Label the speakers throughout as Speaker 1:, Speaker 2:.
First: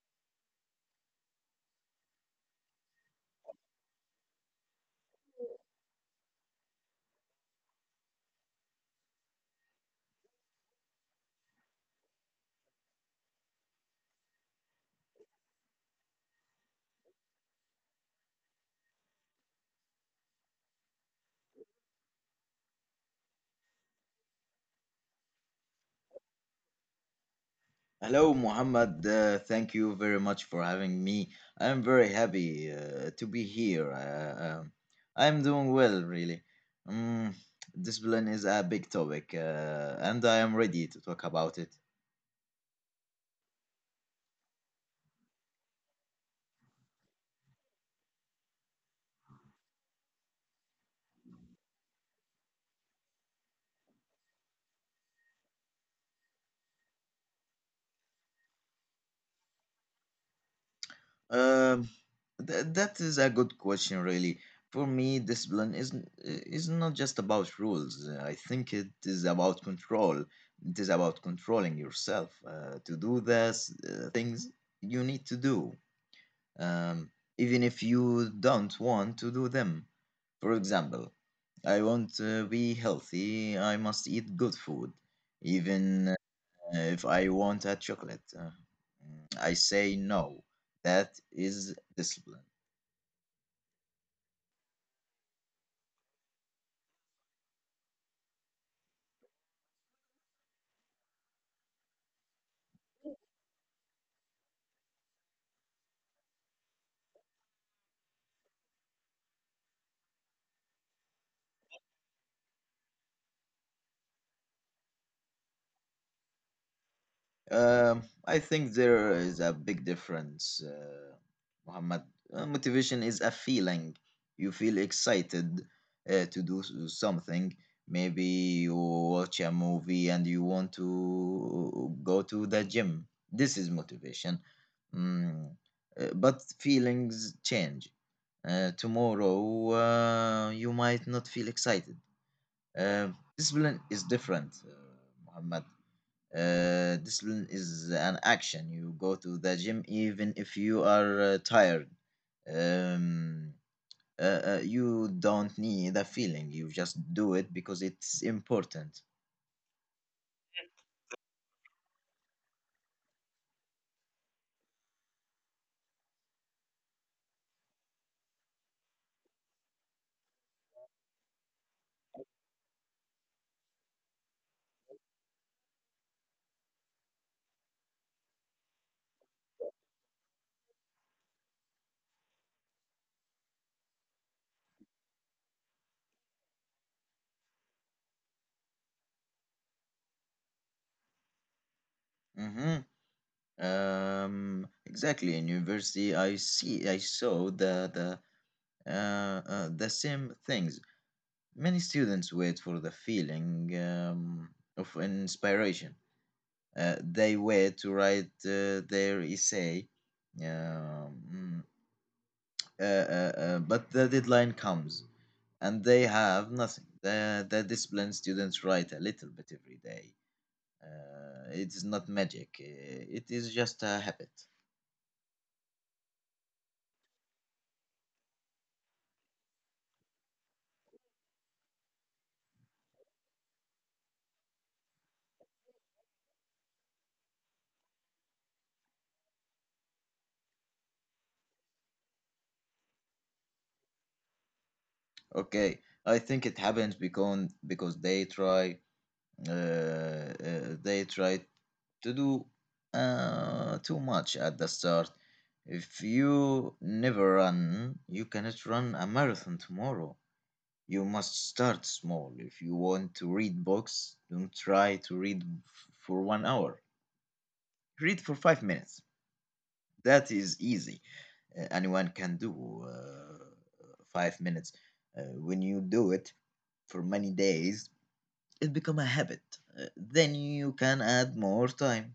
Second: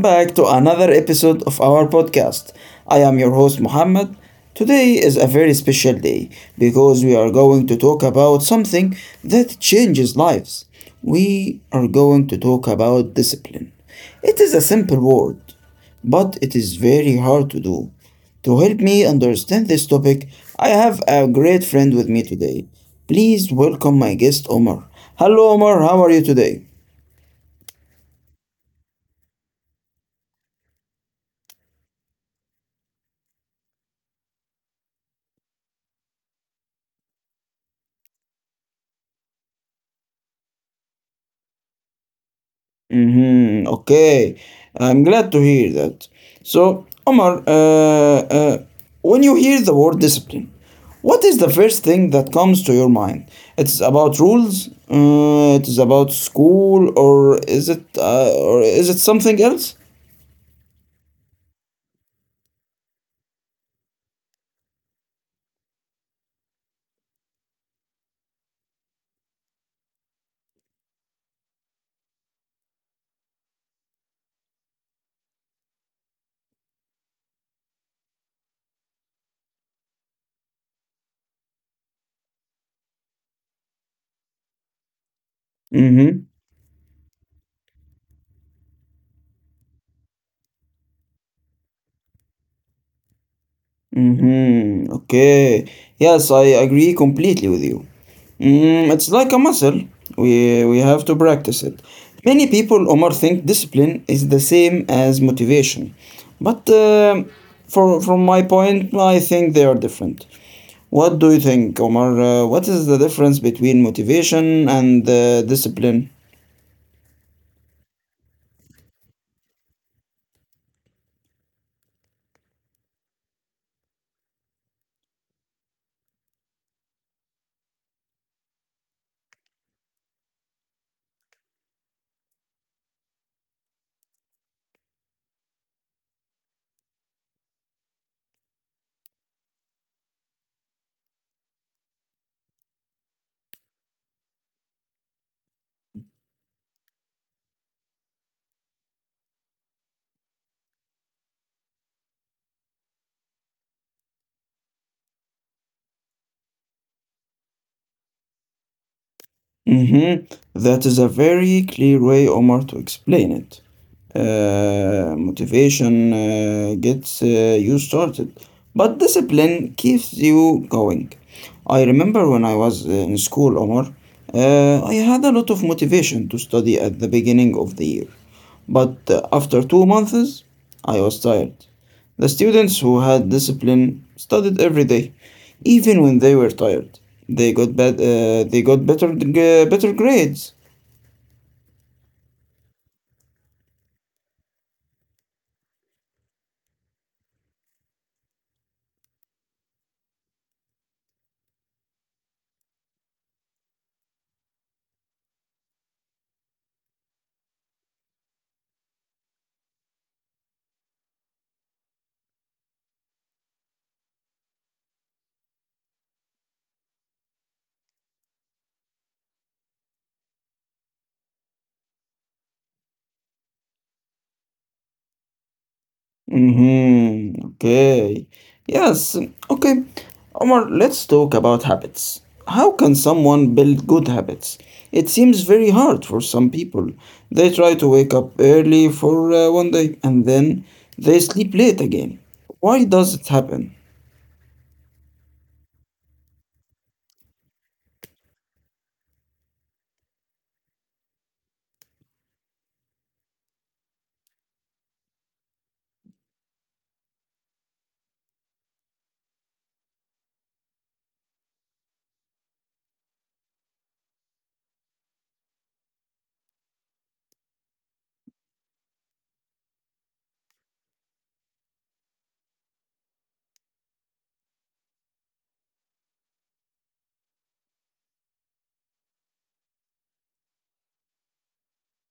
Speaker 1: back to another episode of our podcast. I am your host, Muhammad. Today is a very special day because we are going to talk about something that changes lives. We are going to talk about discipline. It is a simple word, but it is very hard to do. To help me understand this topic, I have a great friend with me today. Please welcome my guest, Omar. Hello, Omar, how are you today?
Speaker 2: Hello, Muhammad. Thank you very much for having me. I'm very happy to be here. I'm doing well, really. Um, Discipline is a big topic, and I am ready to talk about it.
Speaker 1: Mm-hmm. Okay, I'm glad to hear that. So, Omar, when you hear the word discipline, what is the first thing that comes to your mind? It's about rules. It is about school, or is it something else?
Speaker 2: Um, that is a good question, really. For me, discipline is not just about rules. I think it is about control. It is about controlling yourself to do things you need to do, um, even if you don't want to do them. For example, I want to be healthy, I must eat good food, even
Speaker 1: Mm-hmm.
Speaker 2: if I want a chocolate. I say no. That is discipline.
Speaker 1: Mm-hmm. Okay. Yes, I agree completely with you. Mm, it's like a muscle. We have to practice it. Many people, Omar, think discipline is the same as motivation, but for from my point, I think they are different. What do you think, Omar? What is the difference between motivation and discipline?
Speaker 2: I think there is a big difference, Muhammad. Motivation is a feeling. You feel excited to do something. Maybe you watch a movie and you want to go to the gym. This is motivation. Mm, but feelings change. Tomorrow, you might not feel excited. Uh, Discipline is different, Muhammad. Discipline is an action. You go to the gym even if you are tired. Um, you don't need a feeling. You just do it because it's important.
Speaker 1: Mhm. That is a very clear way, Omar, to explain it. Motivation gets you started, but discipline keeps you going. I remember when I was in school, Omar, I had a lot of motivation to study at the beginning of the year, but after 2 months, I was tired. The students who had discipline studied every day, even when they were tired. They got better grades.
Speaker 2: Mm-hmm. Exactly. In university, I saw the same things. Many students wait for the feeling of inspiration. They were to write their essay. Um, mm, but the deadline comes and they have nothing. The discipline students write a little bit every day. It is not magic, it is just a habit.
Speaker 1: Mm-hmm. Okay. Yes. Okay. Omar, let's talk about habits. How can someone build good habits? It seems very hard for some people. They try to wake up early for one day and then they sleep late again. Why does it happen?
Speaker 2: Okay, I think it happens because uh, uh, they try to do too much at the start. If you never run, you cannot run a marathon tomorrow. You must start small. If you want to read books, don't try to for one hour. Read for 5 minutes. That is easy. Anyone can do 5 minutes. When you do it for many days, it become a habit, then you can add more time.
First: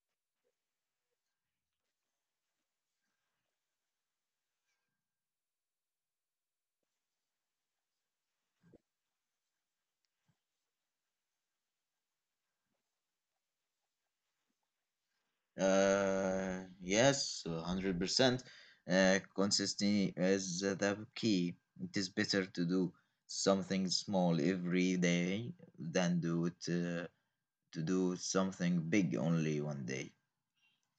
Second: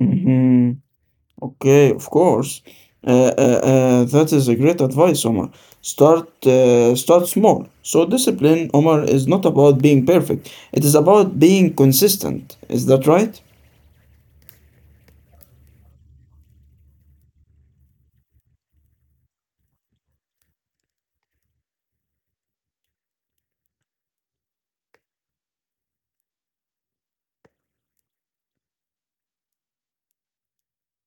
Speaker 1: Mm-hmm. Okay, of course. Uh, that is a great advice, Omar. Start small. So discipline, Omar, is not about being perfect. It is about being consistent. Is that right?
Speaker 2: Uh, yes, 100%. Consistency is the key. It is better to do something small every day than to do something big only one day.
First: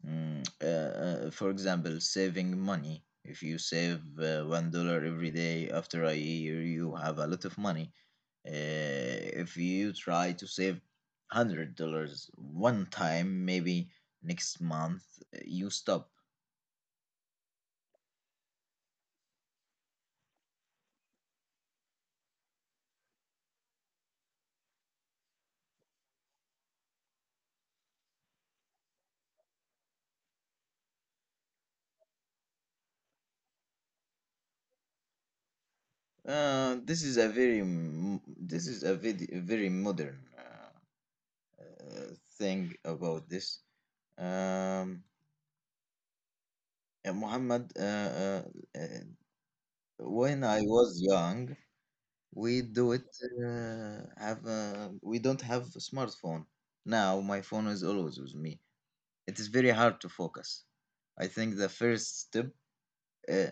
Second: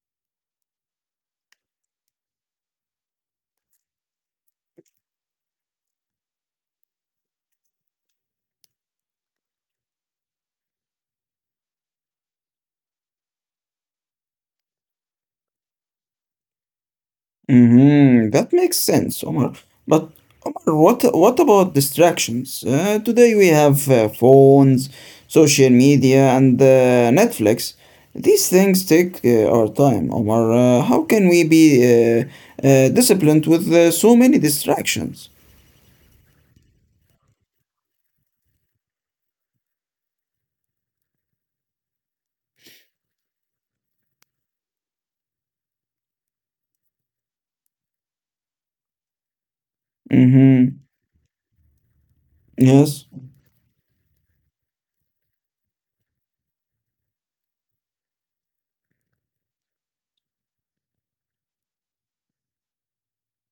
Speaker 2: For example, saving money. If you save $1 every day, after a year you have a lot of money. If you try to save $100 one time, maybe next month you stop.
Speaker 1: Mhm. That makes sense, Omar. But Omar, what about distractions? Today we have phones, social media, and Netflix. These things take our time, Omar. How can we be disciplined with so many distractions?
Speaker 2: This is a very modern thing about this. Um, Muhammad, uh, when I
Speaker 1: Mm-hmm.
Speaker 2: was young, we do
Speaker 1: Yes.
Speaker 2: it we don't have a smartphone. Now my phone is always with me, it is very hard to focus. I think the first step uh,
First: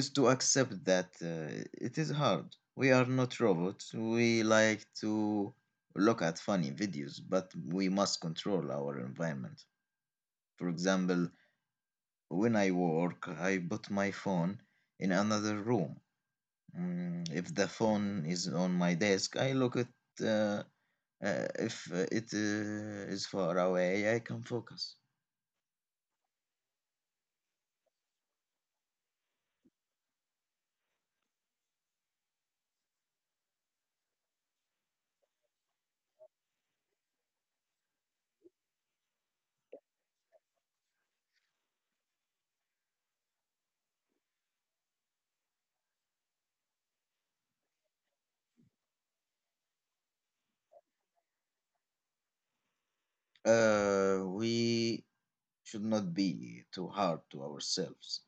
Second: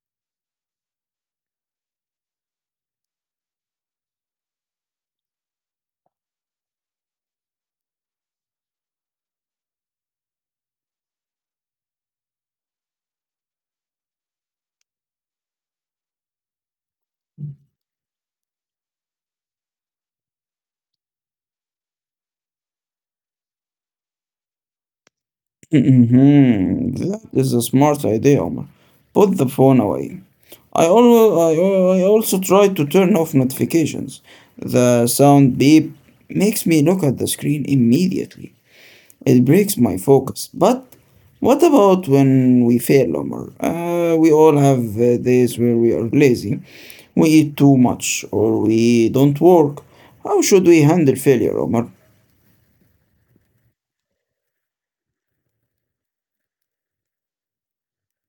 Speaker 2: is to accept that it is hard. We are not robots, we like to look at funny videos, but we must control our environment. For example, when I work I put my phone in another room. If the phone is on my desk I look at. uh, if it is far away, I can focus.
Speaker 1: Mhm. That is a smart idea, Omar. Put the phone away. I, always, I, al- I also try to turn off notifications. The sound beep makes me look at the screen immediately. It breaks my focus. But what about when we fail, Omar? We all have days where we are lazy, we eat too much, or we don't work. How should we handle failure, Omar?
Speaker 2: We should not be too hard to ourselves.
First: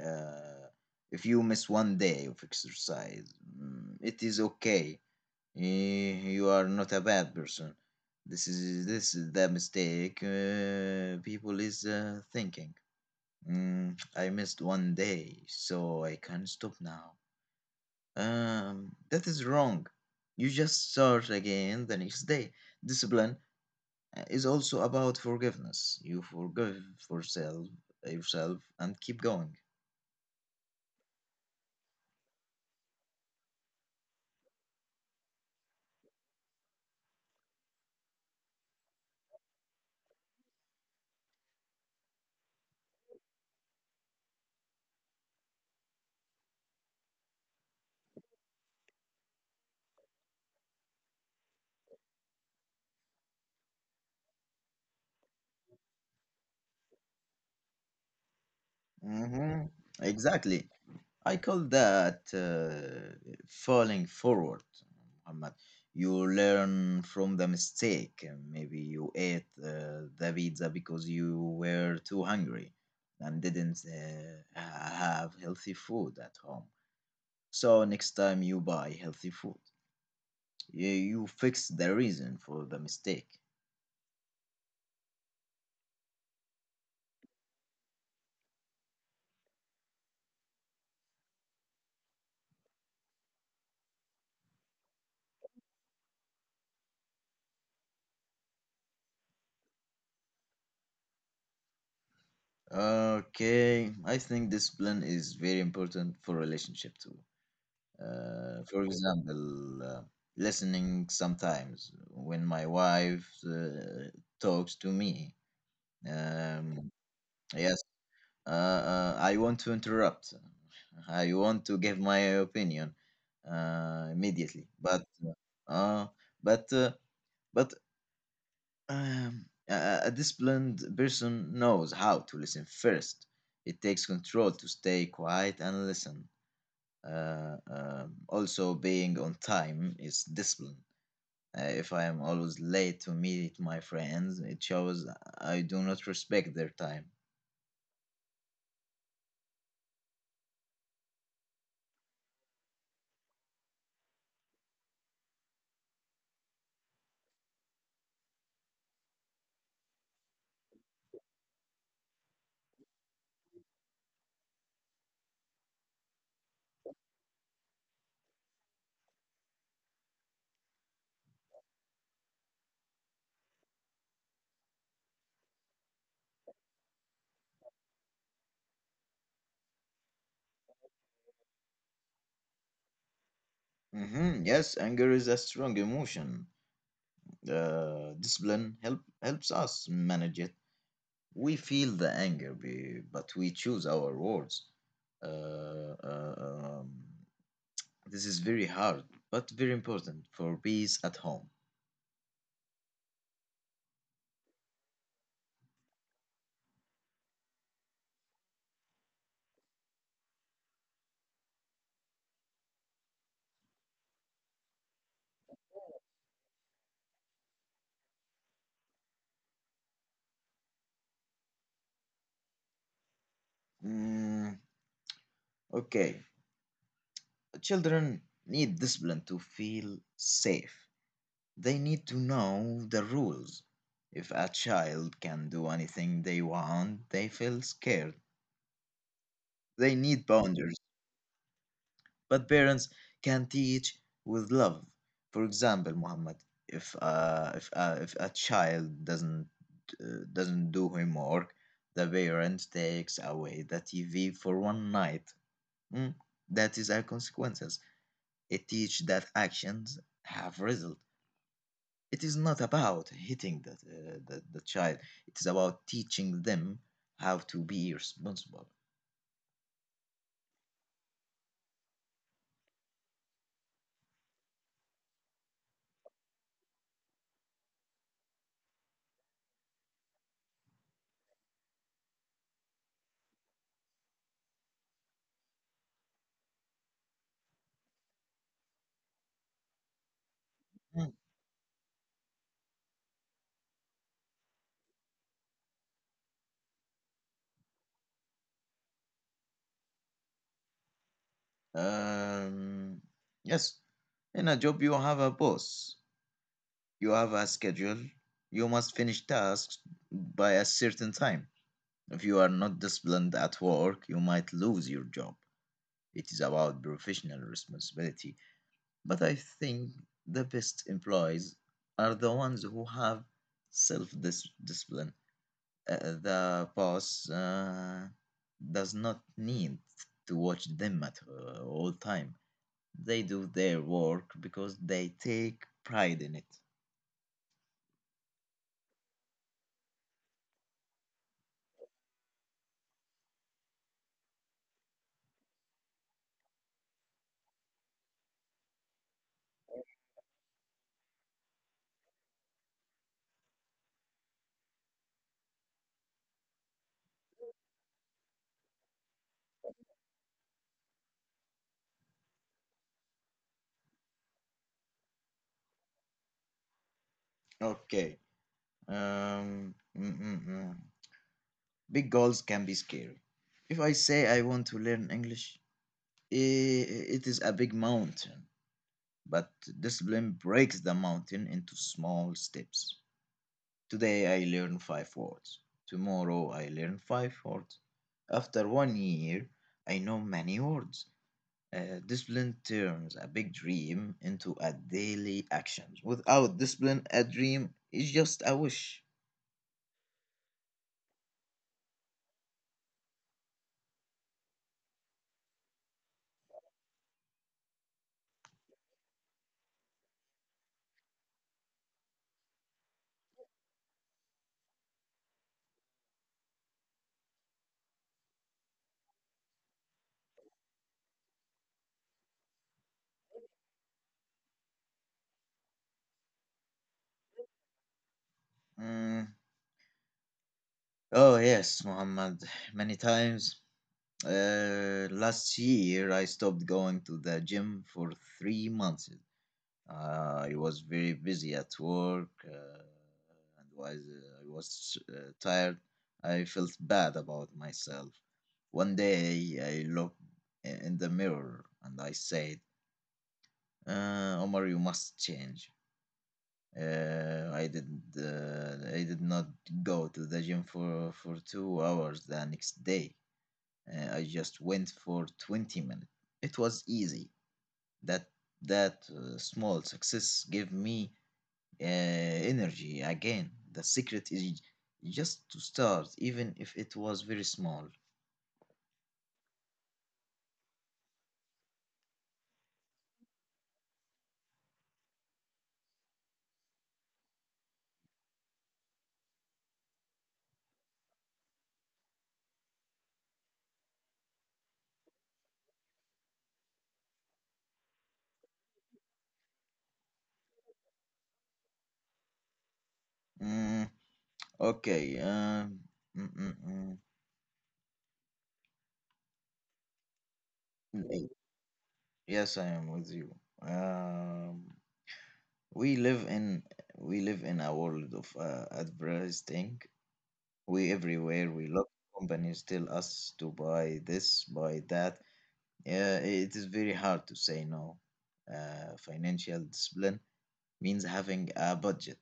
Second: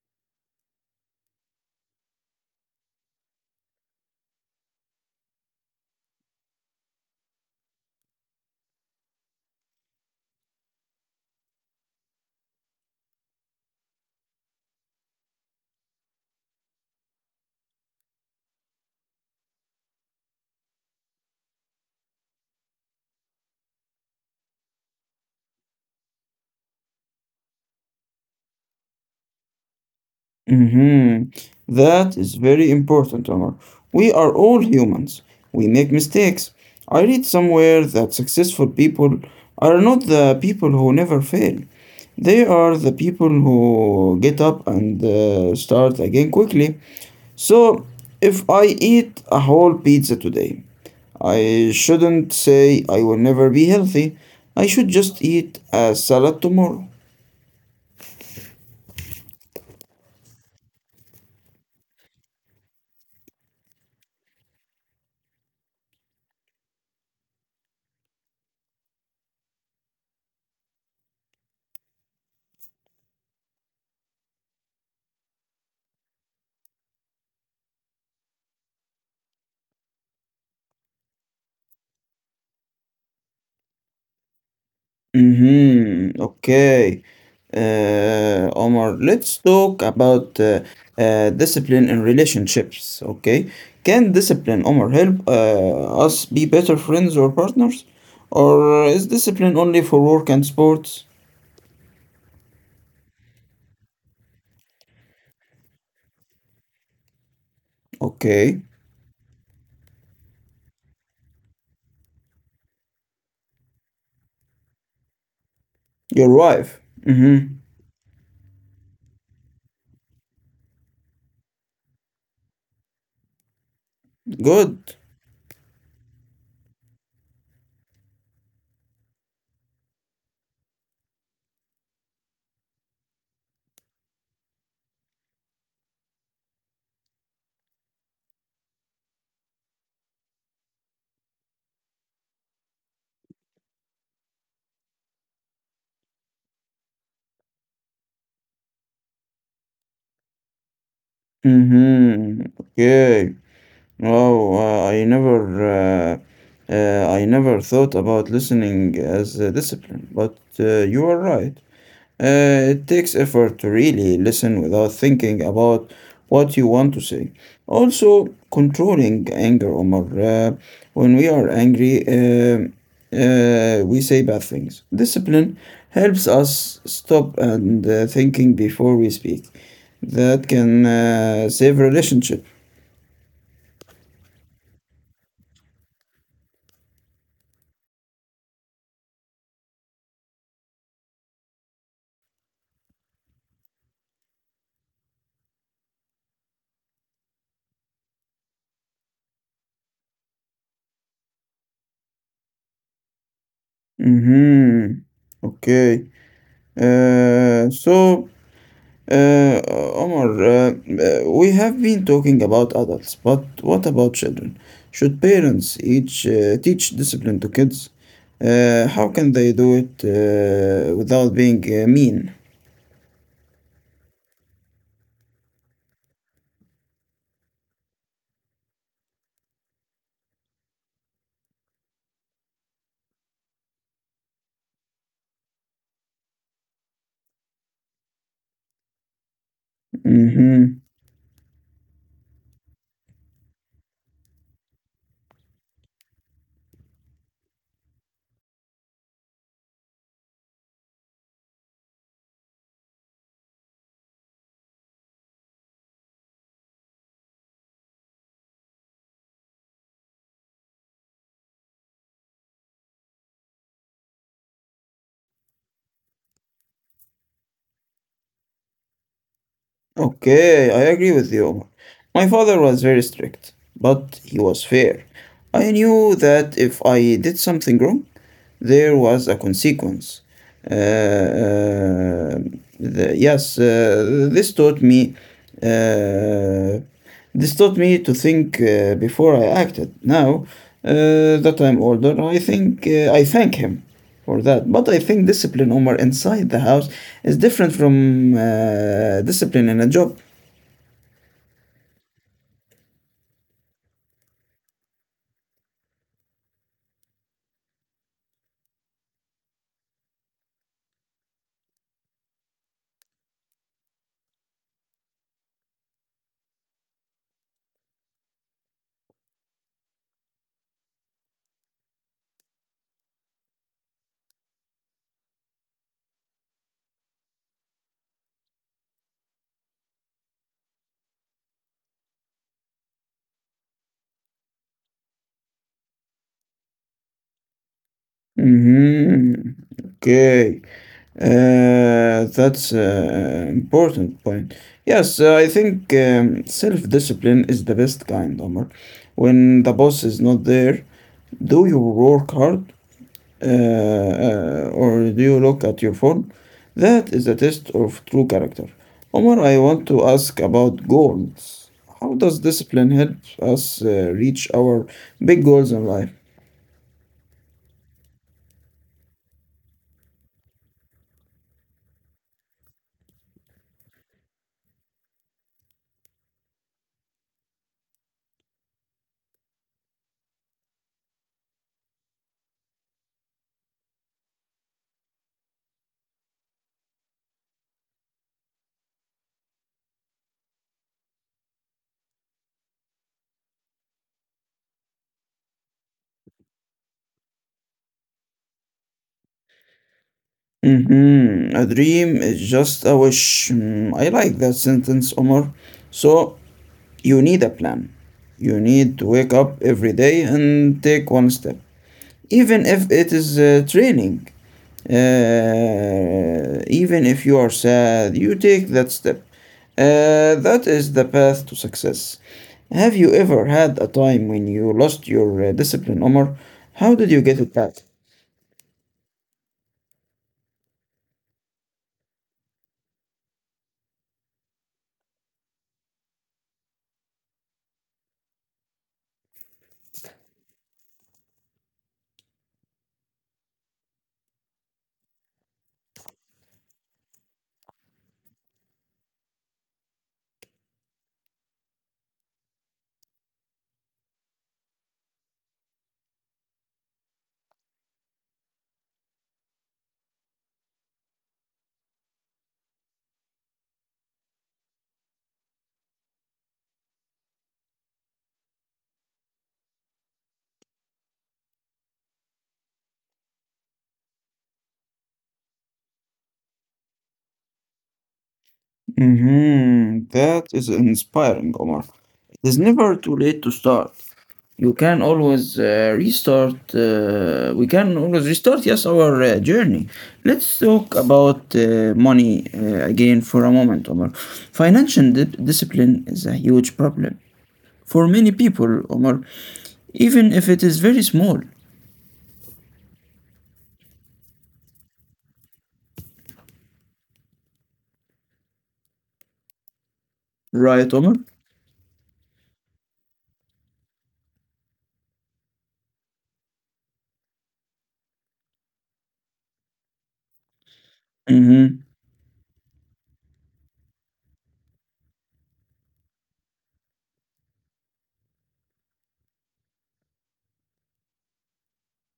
Speaker 2: Uh, if you miss one day of exercise, it is okay. You are not a bad person. This is the mistake people is thinking. I missed one day, so I can stop now. That is wrong. You just start again the next day. Discipline is also about forgiveness. You forgive yourself, yourself and keep going.
Speaker 1: Mhm. That is very important, Omar. We are all humans. We make mistakes. I read somewhere that successful people are not the people who never fail. They are the people who get up and start again quickly. So, if I eat a whole pizza today, I shouldn't say I will never be healthy. I should just eat a salad tomorrow.
Speaker 2: Hmm. Exactly. I call that falling forward, Muhammad. You learn from the mistake. Maybe you ate the pizza because you were too hungry and didn't have healthy food at home. So next time you buy healthy food, you fix the reason for the mistake.
Speaker 1: Mhm. Okay. Omar, let's talk about discipline in relationships. Okay. Can discipline, Omar, help us be better friends or partners? Or is discipline only for work and sports?
Speaker 2: Okay, I think discipline is very important for relationship too. For
Speaker 1: Okay.
Speaker 2: example, listening sometimes when my wife talks to me.
Speaker 1: Your
Speaker 2: Um,
Speaker 1: wife. Mm-hmm.
Speaker 2: yes, I want to interrupt. I want to give my opinion immediately,
Speaker 1: Good.
Speaker 2: uh, but uh, but a disciplined person knows how to listen first. It takes control to stay quiet and listen. Also, being on time is discipline. If I am always late to meet my friends, it shows I do not respect their time.
Speaker 1: Mm-hmm. Okay. Oh, uh, I never, uh, uh, I never thought about listening as a discipline, but you are right. It takes effort to really listen without thinking about what you want to say. Also, controlling anger, Omar. When we are angry, we say bad things. Discipline helps us stop and thinking before we speak. That can save relationship.
Speaker 2: Hmm. Yes, anger is a strong emotion. Discipline helps us manage it. We feel the anger, but we choose our words. uh, uh, um, This is very hard, but very important for peace at home.
Speaker 1: Mhm. Okay. Uh, so, Omar, we have been talking about adults, but what about children? Should parents each teach discipline to kids? How can they do it without being mean?
Speaker 2: Mm, okay. Children need discipline to feel safe. They need to know the rules. If a child can do anything they want, they feel scared. They need boundaries.
Speaker 1: Mm-hmm.
Speaker 2: But parents can teach with love. For example, Muhammad, if a child doesn't do homework, the parent takes away the TV for one night. Mm, That is our consequences. It teach that actions have result. It is not about hitting the child. It is about teaching them how to be responsible.
Speaker 1: Okay, I agree with you, Omar. My father was very strict, but he was fair. I knew that if I did something wrong, there was a consequence. Uh, uh, this taught me. Uh, this taught me to think before I acted. Now
Speaker 2: Mm.
Speaker 1: that I'm older, I think I thank him for that. But I think discipline, Omar, inside the house is different from discipline in a job.
Speaker 2: Um, yes, in a job you have a boss. You have a schedule. You must finish tasks by a certain time. If you are not disciplined at work, you might lose your job. It is about professional responsibility. But I think the best employees are the ones who have self discipline. Uh, the boss does not need to watch them at all time. They do their work because they take pride in it.
Speaker 1: Hmm. Okay. That's an important point. Yes, I think self-discipline is the best kind, Omar. When the boss is not there, do your work hard, or do you look at your phone? That is a test of true character. Omar, I want to ask about goals. How does discipline help us reach our big goals in life?
Speaker 2: Okay. Um, mm, mm, mm. Big goals can be scary. If I say I want to learn English, it is a big mountain, but discipline breaks the mountain into small steps. Today I learn five words. Tomorrow I learn five words. After one year, I know many words. Discipline turns a big dream into a daily action. Without discipline, a dream is just a wish.
Speaker 1: Mm-hmm. A dream is just a wish. Mm, I like that sentence, Omar. So, you need a plan. You need to wake up every day and take one step, even if it is training, even if you are sad, you take that step. That is the path to success. Have you ever had a time when you lost your discipline, Omar? How did you get it back?
Speaker 2: Mm, Oh, yes, Muhammad, many times. Last year, I stopped going to the gym for 3 months. I was very busy at work and I was tired. I felt bad about myself. One day, I looked in the mirror and I said, "Omar, you must change." I did. I did not go to the gym for 2 hours the next day. I just went for 20 minutes. It was easy. That that small success gave me uh, energy again. The secret is just to start, even if it was very small.
Speaker 1: Mm-hmm. That is inspiring, Omar. It is never too late to start. You can always restart we can always restart, yes, our journey. Let's talk about money again for a moment, Omar. Discipline is a huge problem for many people, Omar, even if it is very small.
Speaker 2: Mm, okay. Mm, mm, mm.
Speaker 1: Right, Omar?
Speaker 2: Mm, Yes, I am with you. Um, we live in we live in a world of advertising. We Everywhere we
Speaker 1: Mm-hmm.
Speaker 2: look, companies tell us to buy this, buy that. Yeah, it is very hard to say no. Financial discipline means having a budget.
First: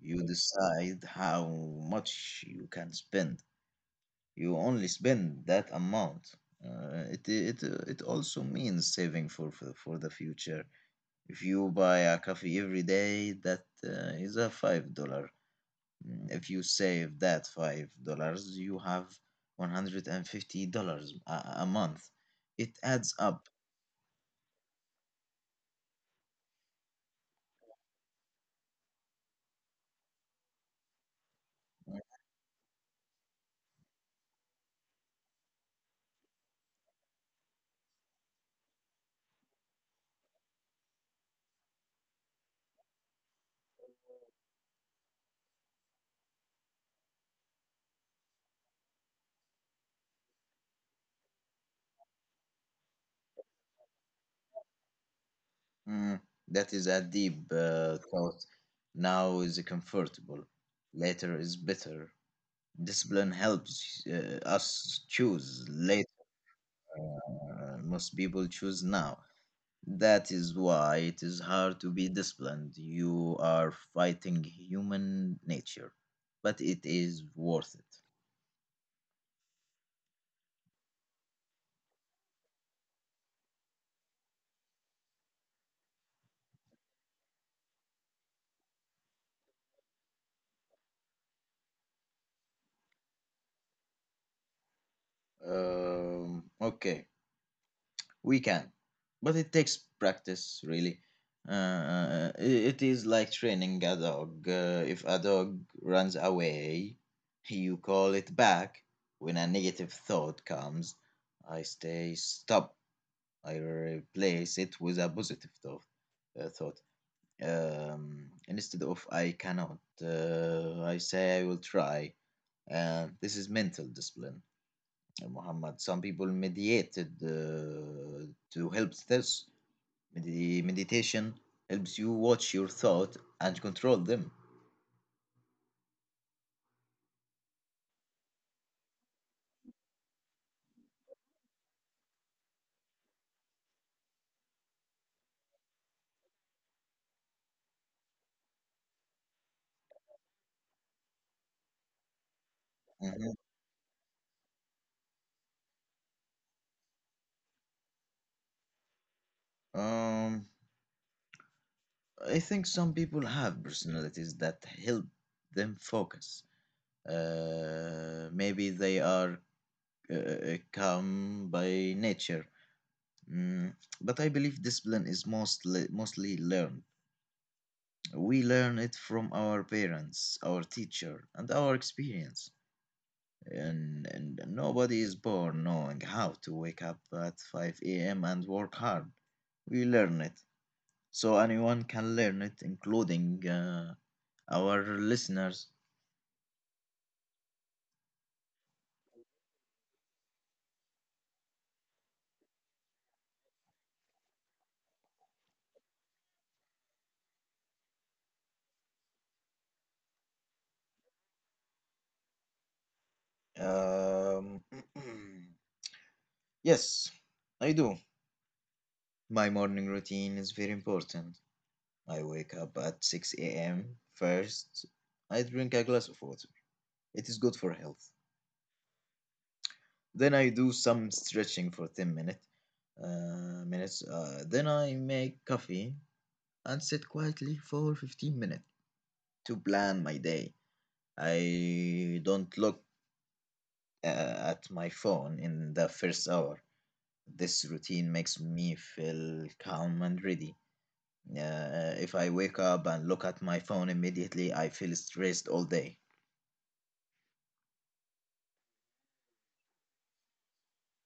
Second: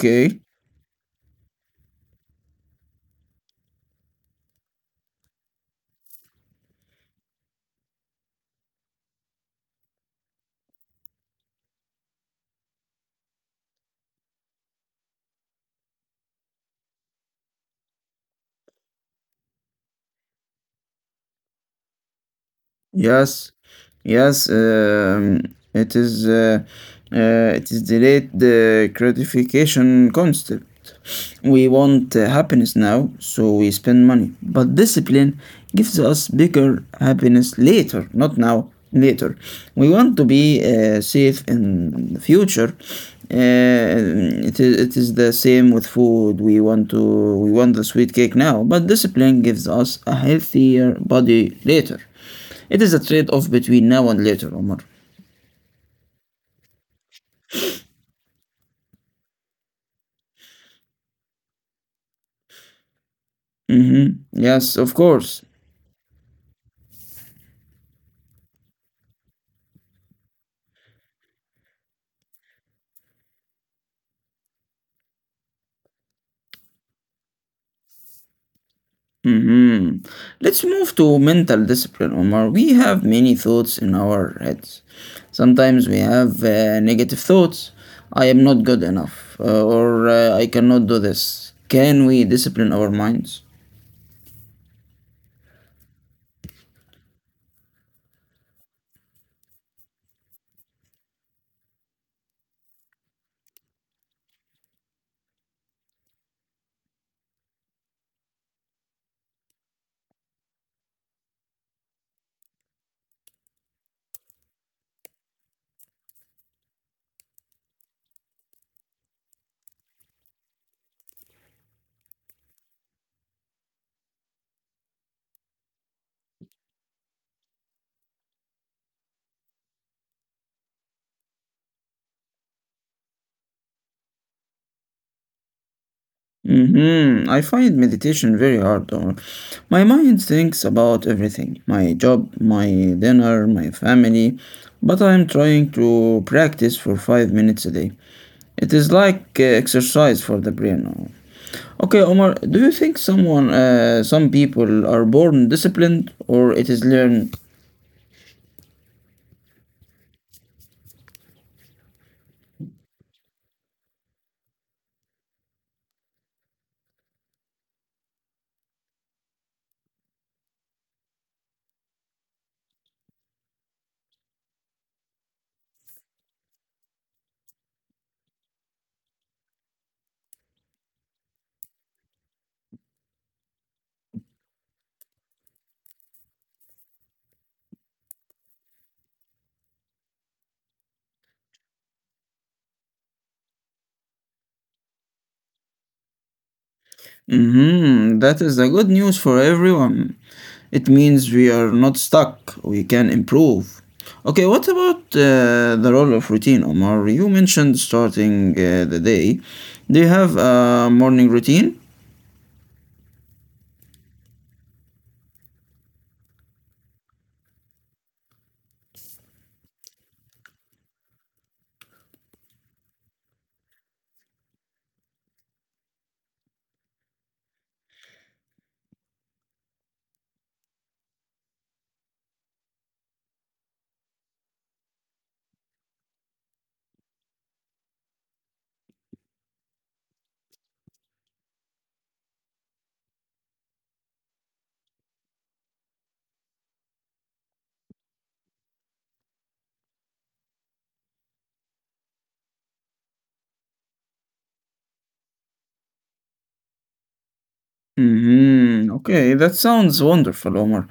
Speaker 2: You decide how much you can spend. You only spend that amount. It also means saving for the future. If you buy a coffee every day, that is a $5. If you save that $5, you have $150 a month. It adds up.
Speaker 1: Yes, yes, it is uh, it is delayed the gratification concept. We want happiness now, so we spend money. But discipline gives us bigger happiness later, not now, later. We want to be safe in the future. It is the same with food. We want the sweet cake now, but discipline gives us a healthier body later. It is a trade off between now and later, Omar.
Speaker 2: Mm, that is a deep thought. Now is comfortable, later is better. Discipline helps
Speaker 1: Mm-hmm.
Speaker 2: us
Speaker 1: Yes, of
Speaker 2: choose
Speaker 1: course.
Speaker 2: later. Most people choose now. That is why it is hard to be disciplined. You are fighting human nature, but it is worth it.
Speaker 1: Mm-hmm. Let's move to mental discipline, Omar. We have many thoughts in our heads. Sometimes we have negative thoughts. I am not good enough, or I cannot do this. Can we discipline our minds?
Speaker 2: Okay. We can, but it takes practice really. uh, i- it is like training a dog. If a dog runs away, you call it back. When a negative thought comes, I stay stop, I replace it with a positive thought. Instead of "I cannot," I say "I will try." This is mental discipline, Muhammad. Some people mediated to help this. Meditation helps you watch your thoughts and control them.
Speaker 1: Hmm. I find meditation very hard. Or my mind thinks about everything, my job, my dinner, my family, but I'm trying to practice for 5 minutes a day. It is like exercise for the brain. Okay, Omar,
Speaker 2: Mhm.
Speaker 1: do you think some people are born disciplined or it is learned?
Speaker 2: Um, I think some people have personalities that help them focus. Maybe they are calm by nature, mm, but I believe discipline is mostly learned. We learn it from our parents, our teacher, and our experience. And nobody is born knowing how to wake up at 5 a.m. and work hard. We learn it. So anyone can learn it, including our listeners.
Speaker 1: Mhm. That is the good news for everyone. It means we are not stuck. We can improve. Okay, what about the role of routine, Omar? You mentioned starting the day. Do you have a morning routine?
Speaker 2: Um, yes, I do. My morning routine is very important. I wake up at 6 a.m. First, I drink a glass of water. It is good for health. Then I do some stretching for 10 minutes. Then I make coffee and sit quietly for 15 minutes to plan my day. I don't look uh, at my phone in the first hour. This routine makes me feel calm and ready. If I wake up and look at my phone immediately, I feel stressed all day.
Speaker 1: Mhm. Okay, that sounds wonderful, Omar.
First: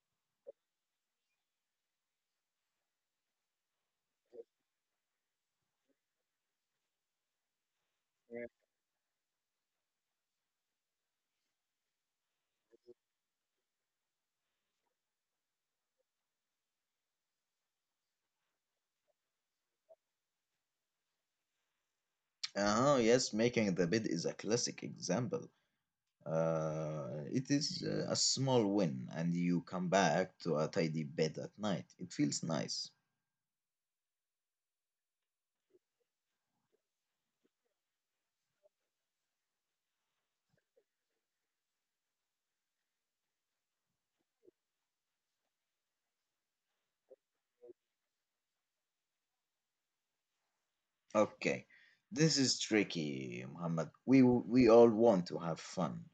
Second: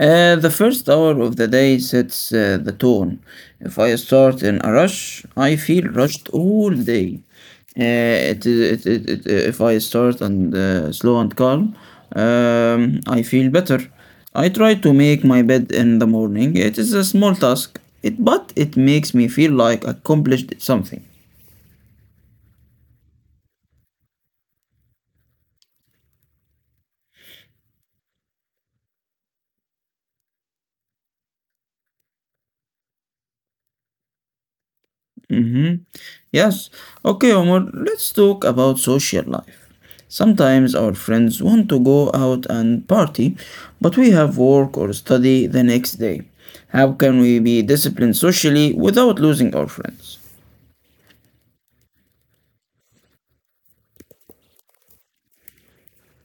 Speaker 1: The first hour of the day sets the tone. If I start in a rush, I feel rushed all day. If I start and slow and calm, I feel better. I try to make my bed in the morning. It is a small task, but it makes me feel like I accomplished something.
Speaker 2: Oh, yes, making the bed is a classic example. It is a small win, and you come back to a tidy bed at night. It feels nice.
Speaker 1: Mm-hmm. Yes. Okay, Omar, let's talk about social life. Sometimes our friends want to go out and party, but we have work or study the next day. How can we be disciplined socially without losing our friends?
Speaker 2: Okay, this is tricky, Muhammad. We all want to have fun,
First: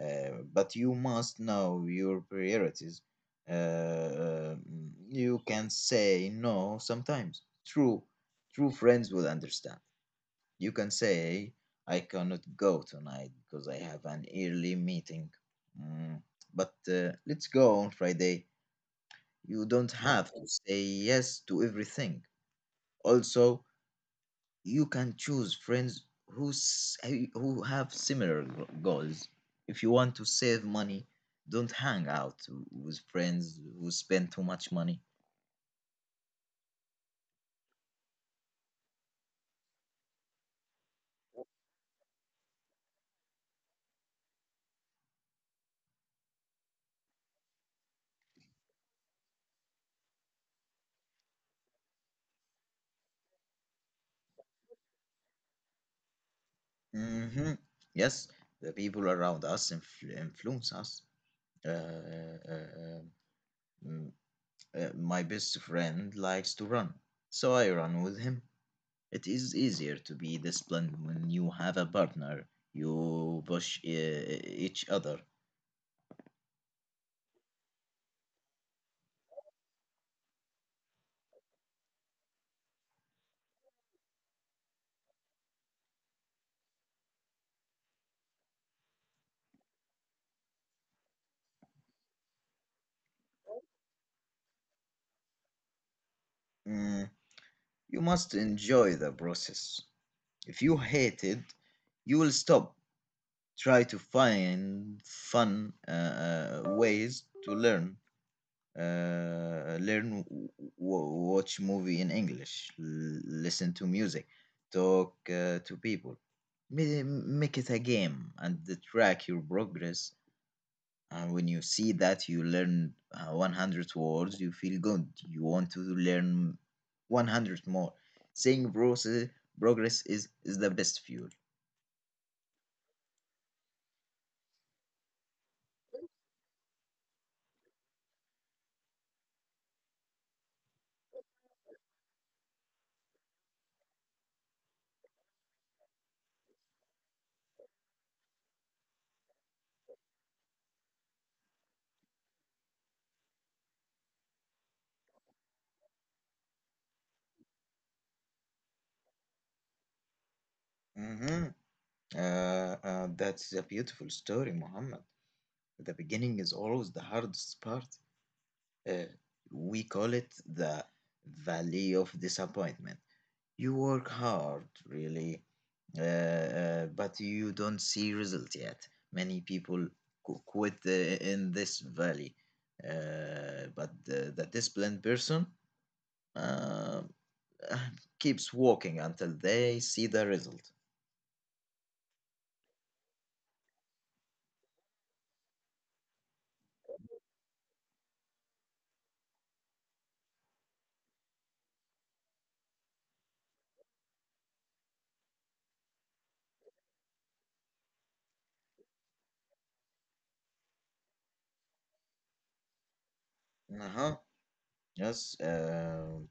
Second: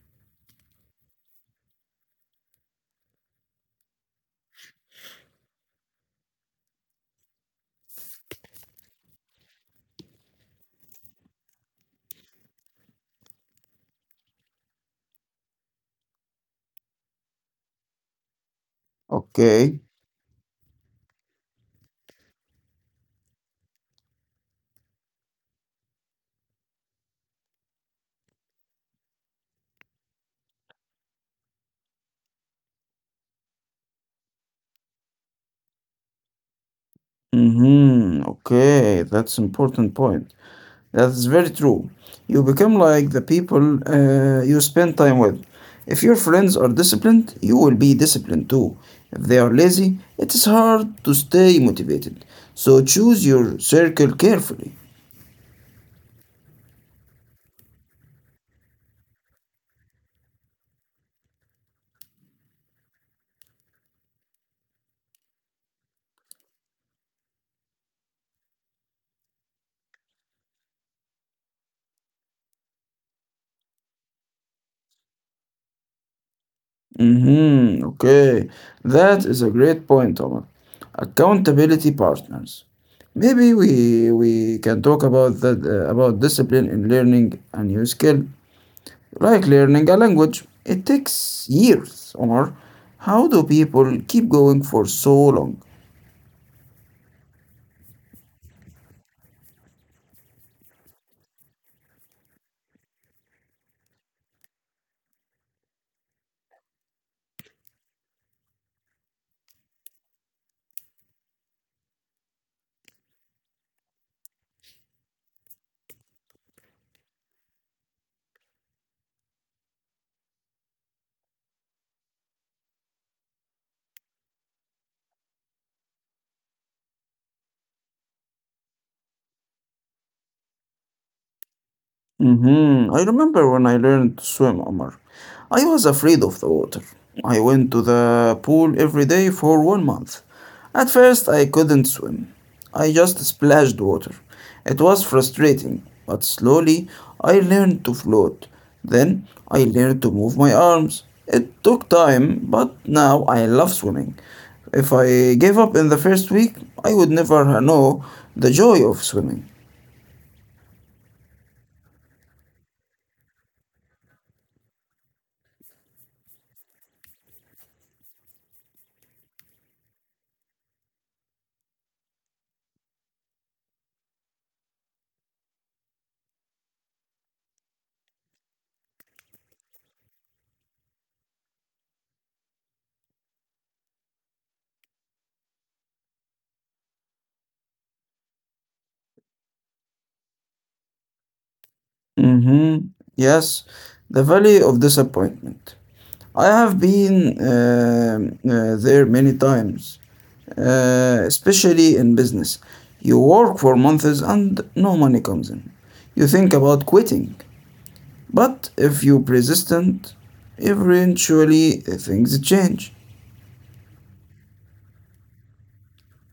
Speaker 2: but you must know your priorities. You can say no sometimes. True, True friends will understand. You can say, "I cannot go tonight because I have an early meeting." Mm, but let's go on Friday. You
Speaker 1: Okay.
Speaker 2: don't have to say yes to everything. Also, you can choose friends who have similar goals. If you want to save money, don't hang out with friends who spend too much money.
Speaker 1: Mm-hmm. Okay, that's important point. That's very true. You become like the people you spend time with. If your friends are disciplined, you will be disciplined too. If they are lazy, it is hard to stay motivated. So choose your circle carefully.
Speaker 2: hmm Yes, the people around us influence us. Uh, uh, uh, mm, my best friend likes to run, so I run with him. It is easier to be disciplined when you have a partner. You push each other.
Speaker 1: Mm-hmm. Okay, that is a great point, Omar. Accountability partners. Maybe we can talk about that, about discipline in learning a new skill. Like learning a language, it takes years. Or how do people keep going for so long?
Speaker 2: Mm, you must enjoy the process. If you hate it, you will stop. Try to find fun ways to learn. uh, learn w- Watch movie in English, listen to music, talk to people. Make it a game and track your progress. And when you see that you learn 100 words, you feel good. You want to learn 100 more. Seeing progress is the best fuel.
Speaker 1: Mm-hmm. I remember when I learned to swim, Omar. I was afraid of the water. I went to the pool every day for one month. At first, I couldn't swim. I just splashed water. It was frustrating, but slowly I learned to float. Then I learned to move my arms. It took time, but now I love swimming. If I gave up in the first week, I would never know the joy of swimming.
Speaker 2: Mm-hmm. Uh, that's a beautiful story, Muhammad. The beginning is always the hardest part. Uh, we call it the valley of disappointment. You work hard, really, but you don't see result yet. Many people quit in this valley, but the disciplined person uh, keeps walking until they see the result.
Speaker 1: Mm-hmm. Yes, the valley of disappointment. I have been there many times, especially in business. You work for months and no money comes in. You think about quitting, but if you persistent, eventually things change.
Speaker 2: Uh huh. Yes. Um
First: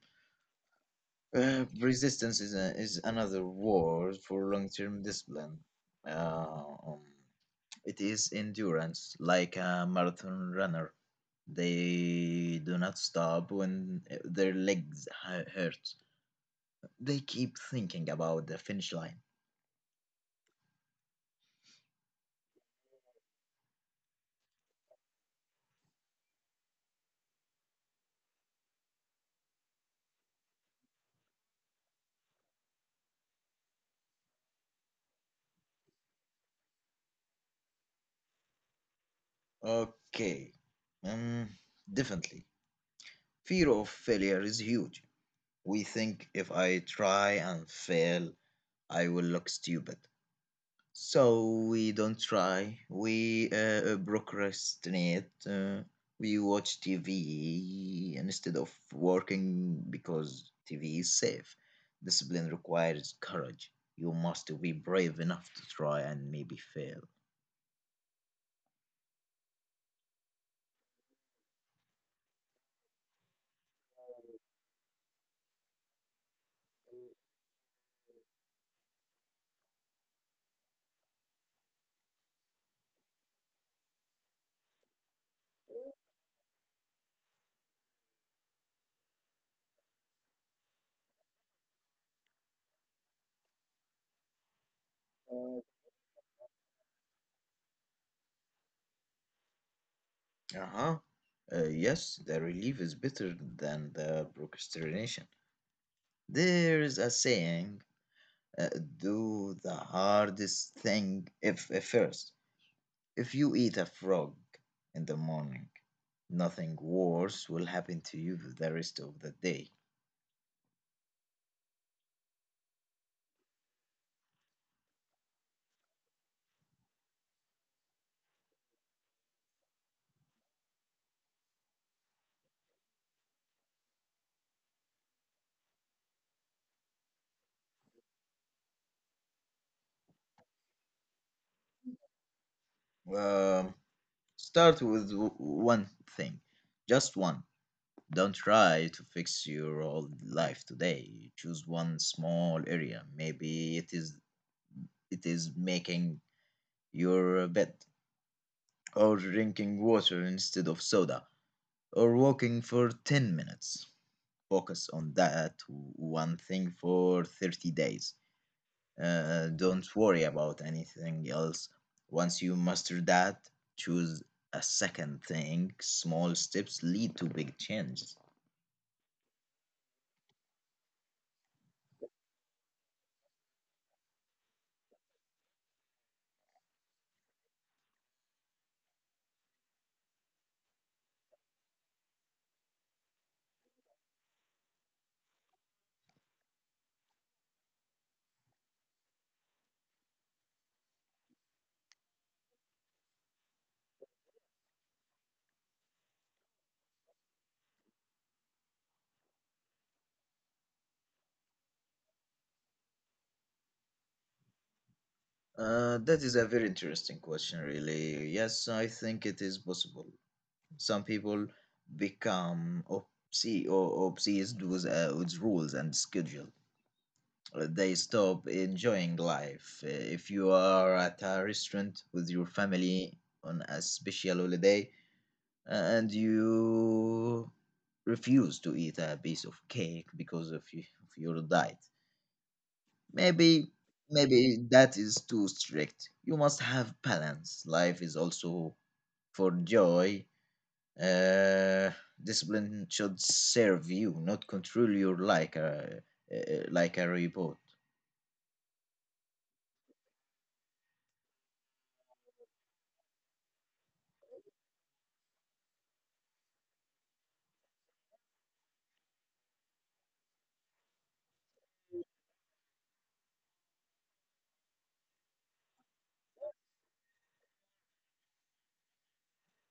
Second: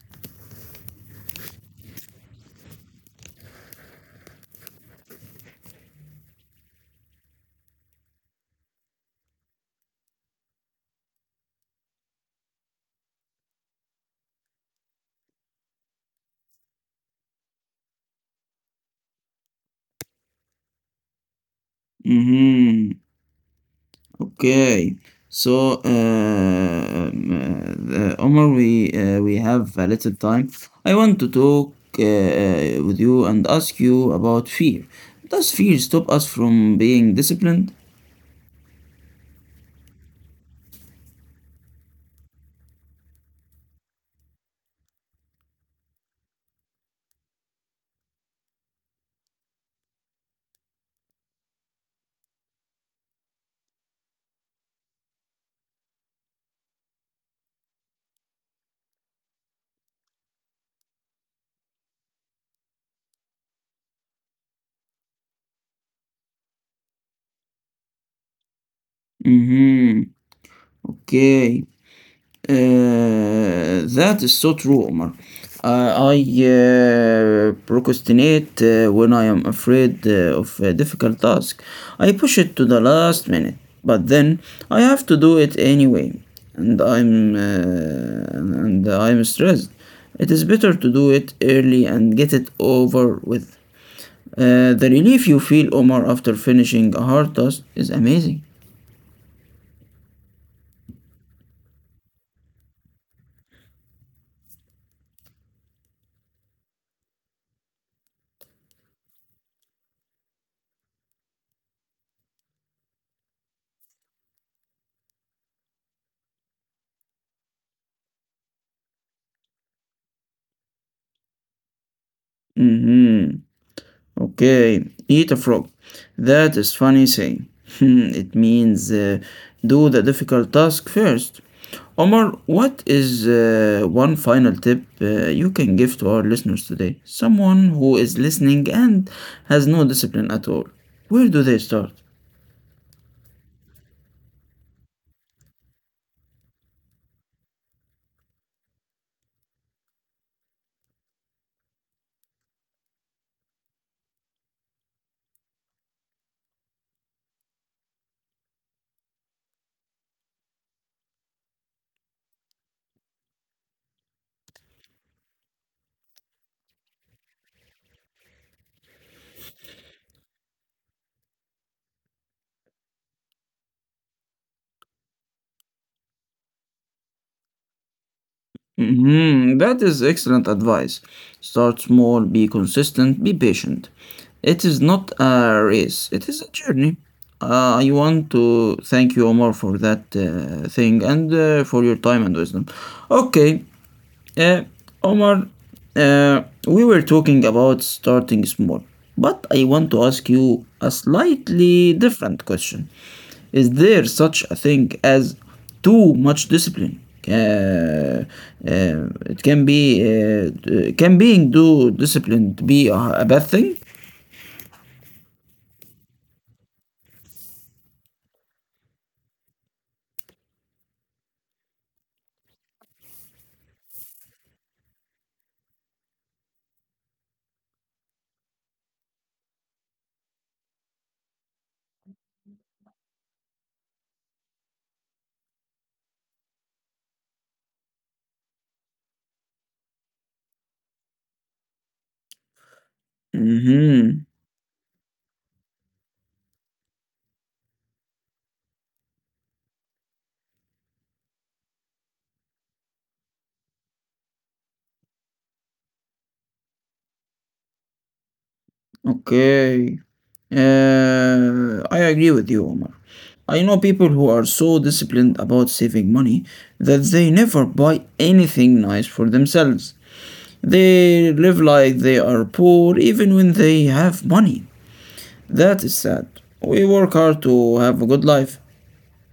Speaker 2: Uh, Resistance is another word for long-term discipline. Uh, um, it is endurance, like a marathon runner. They do not stop when their legs hurt. They keep thinking about the finish line.
Speaker 1: Mm-hmm. Okay, Omar, we have a little time. I want to talk with you and ask you about fear. Does fear stop us from being disciplined?
Speaker 2: Okay. Um, Definitely. Fear of failure is huge. We think if I try and fail, I will look stupid. So we don't try. We procrastinate. We watch TV instead of working because TV is safe. Discipline requires courage. You must be brave enough to try and maybe fail.
Speaker 1: Mm-hmm. Okay. That is so true, Omar. I procrastinate when I am afraid of a difficult task. I push it to the last minute, but then I have to do it anyway, and I'm stressed. It is better to do it early and get it over with. The relief you feel, Omar, after finishing a hard task is amazing.
Speaker 2: Uh-huh. Yes, the relief is better than the procrastination. There is a saying, uh, do the hardest thing if first. If you eat a frog in the morning, nothing worse will happen to you the rest of the day.
Speaker 1: Mm-hmm. Okay, eat a frog. That is funny saying. It means do the difficult task first. Omar, what is one final tip you can give to our listeners today? Someone who is listening and has no discipline at all. Where do they start?
Speaker 2: Um, Start with one thing, just one. Don't try to fix your whole life today. Choose one small area. Maybe it is making your bed, or drinking water instead of soda, or walking for 10 minutes. Focus on that one thing for 30 days. Don't worry about anything else. Once you master that, choose a second thing. Small steps lead to big changes.
Speaker 1: Mhm. That is excellent advice. Start small, be consistent, be patient. It is not a race, it is a journey. I want to thank you, Omar, for that thing and for your time and wisdom. Okay, uh, Omar, we were talking about starting small, but I want to ask you a slightly different question. Is there such a thing as too much discipline? Uh, it can be Can being too disciplined be a bad thing?
Speaker 2: That is a very interesting question, really. Yes, I think it is possible. Some people become ob- see or obsessed with rules and schedule, they stop enjoying life. If you are at a restaurant with your family on a special holiday and you refuse to eat a piece of cake because of your diet, maybe
Speaker 1: Mm-hmm.
Speaker 2: maybe that is too strict. You must have balance. Life is also for joy. Uh, discipline should serve you, not control your like a robot.
Speaker 1: Okay. I agree with you, Omar. I know people who are so disciplined about saving money that they never buy anything nice for themselves. They live like they are poor even when they have money. That is sad. We work hard to have a good life,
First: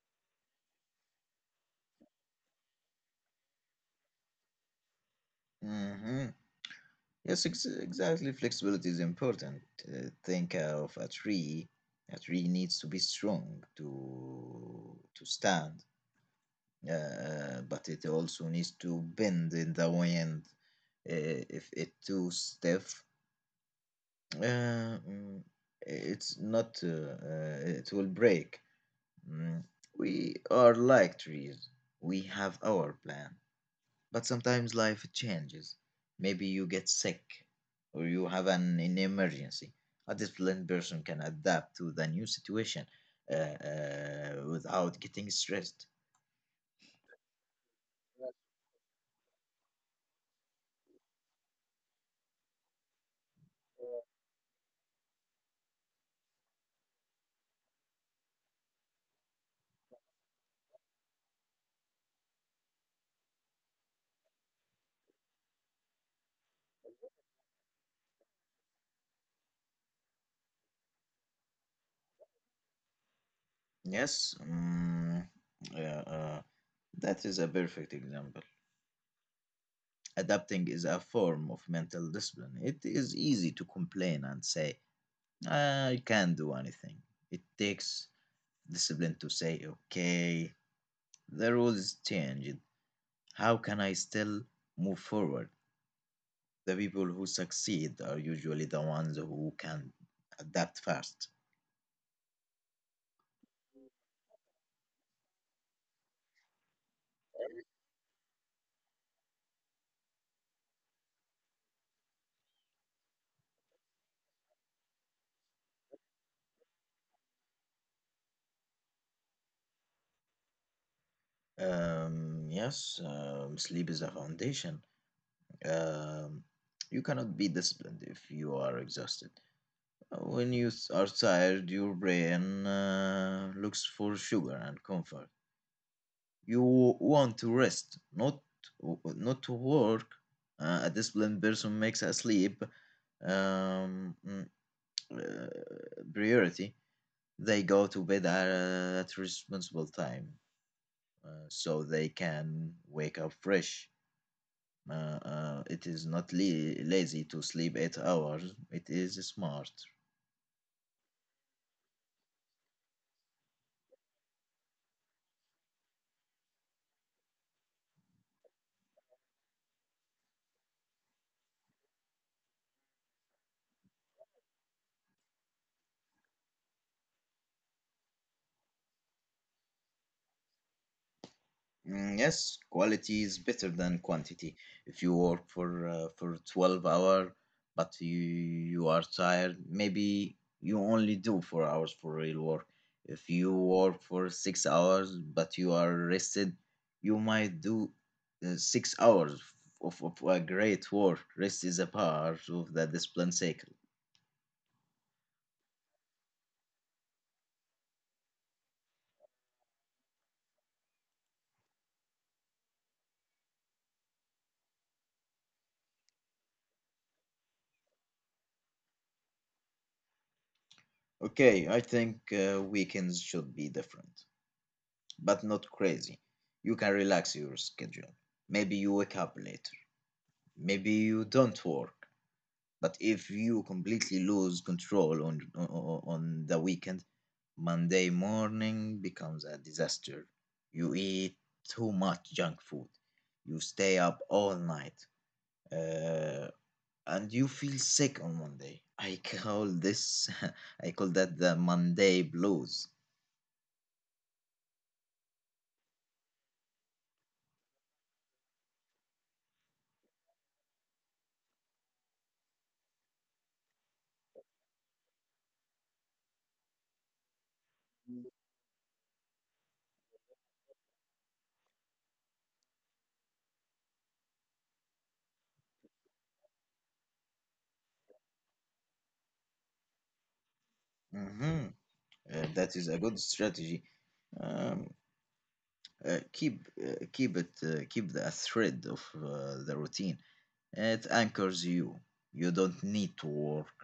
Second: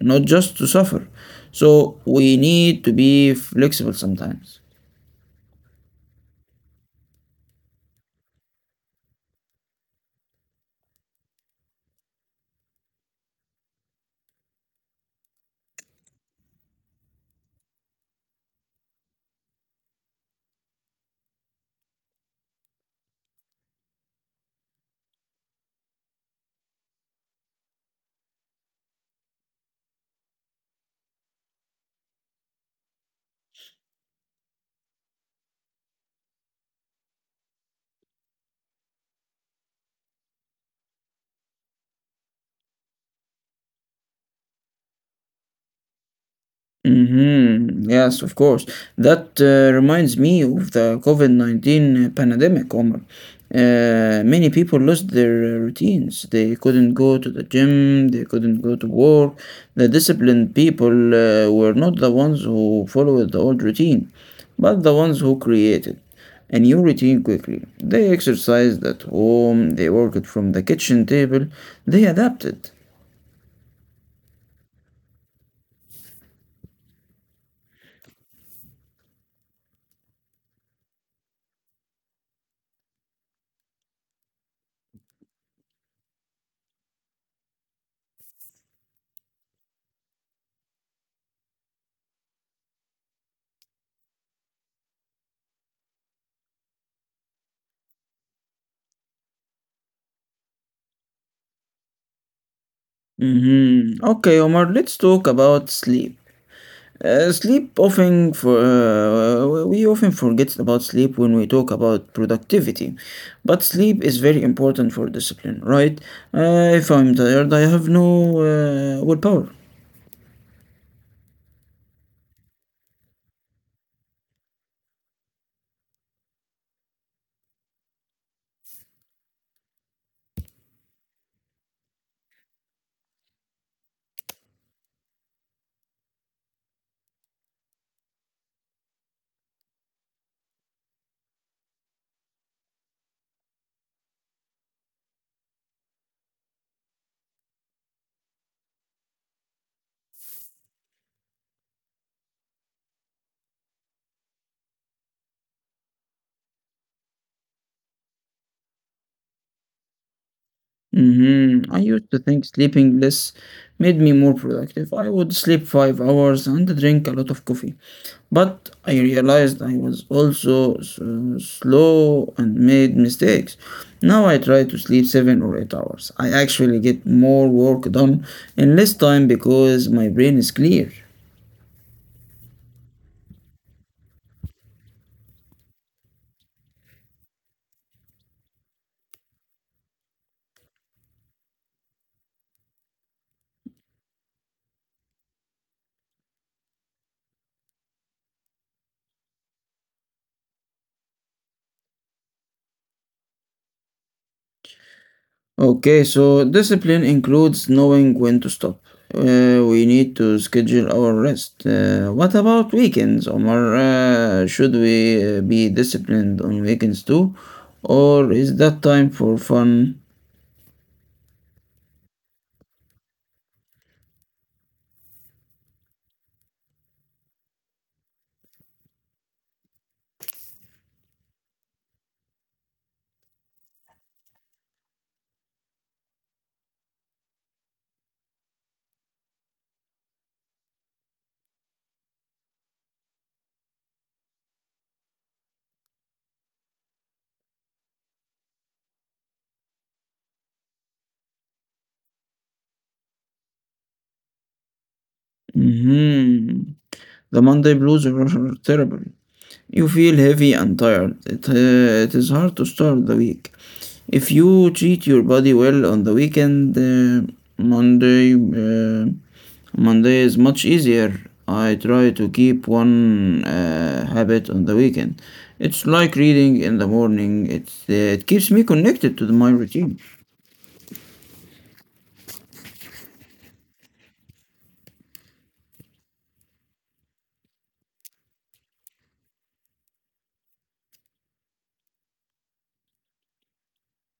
Speaker 1: not just to suffer. So we need to be flexible sometimes.
Speaker 2: Mhm. Yes, exactly. Flexibility is important. Think of a tree. A tree needs to be strong to stand, but it also needs to bend in the wind. If it too stiff, uh, mm, it's not. It will break. Mm. We are like trees. We have our plan. But sometimes life changes. Maybe you get sick or you have an emergency. A disciplined person can adapt to the new situation without getting stressed.
Speaker 1: Mm-hmm. Yes, of course. That reminds me of the COVID-19 pandemic, Omar. Many people lost their routines. They couldn't go to the gym, they couldn't go to work. The disciplined people were not the ones who followed the old routine, but the ones who created a new routine quickly. They exercised at home, they worked from the kitchen table, they adapted.
Speaker 2: Yes, uh, uh, that is a perfect example. Adapting is a form of mental discipline. It is easy to complain and say, "Ah, I can't do anything. It takes discipline to say, okay, the rules changed. How can I still move forward? The people who succeed are usually the ones who can adapt fast.
Speaker 1: Mm-hmm. Okay, Omar, let's talk about sleep. Sleep often for we often forget about sleep when we talk about productivity, but sleep is very important for discipline, right? If I'm tired, I have no willpower.
Speaker 2: Yes, sleep is a foundation. Um, you cannot be disciplined if you are exhausted. When are tired, your brain looks for sugar and comfort. You want to rest, not to work. A disciplined person makes a sleep um, mm, uh, priority, they go to bed at responsible time, so they can wake up fresh. Uh, it is not lazy to sleep 8 hours. It is smart.
Speaker 1: Hmm, I used to think sleeping less made me more productive. I would sleep 5 hours and drink a lot of coffee. But I realized I was also slow and made mistakes. Now I try to sleep 7 or 8 hours. I actually get more work done in less time because my brain is clear.
Speaker 2: Yes, quality is better than quantity. If you work for 12 hour, but you are tired, maybe you only do 4 hours for real work. If you work for 6 hours but you are rested, you might do 6 hours of a great work. Rest is a part of the discipline cycle.
Speaker 1: Okay, so discipline includes knowing when to stop. We need to schedule our rest. What about weekends, Omar? Should we be disciplined on weekends too? Or is that time for fun?
Speaker 2: Okay, I think weekends should be different, but not crazy. You can relax your schedule. Maybe you wake up later. Maybe you don't work. But if you completely lose control on the weekend, Monday morning becomes a disaster. You eat too much junk food. You stay up all night. Uh, and you feel sick on Monday. I call this, I call that the Monday blues.
Speaker 1: Mhm. The Monday blues are terrible. You feel heavy and tired. It is hard to start the week. If you treat your body well on the weekend, Monday, uh, Monday is much easier. I try to keep one habit on the weekend. It's like reading in the morning. It keeps me connected to my routine.
Speaker 2: Mhm. That is a good strategy. Um, Keep the a thread of the routine. It anchors you. You don't need to work,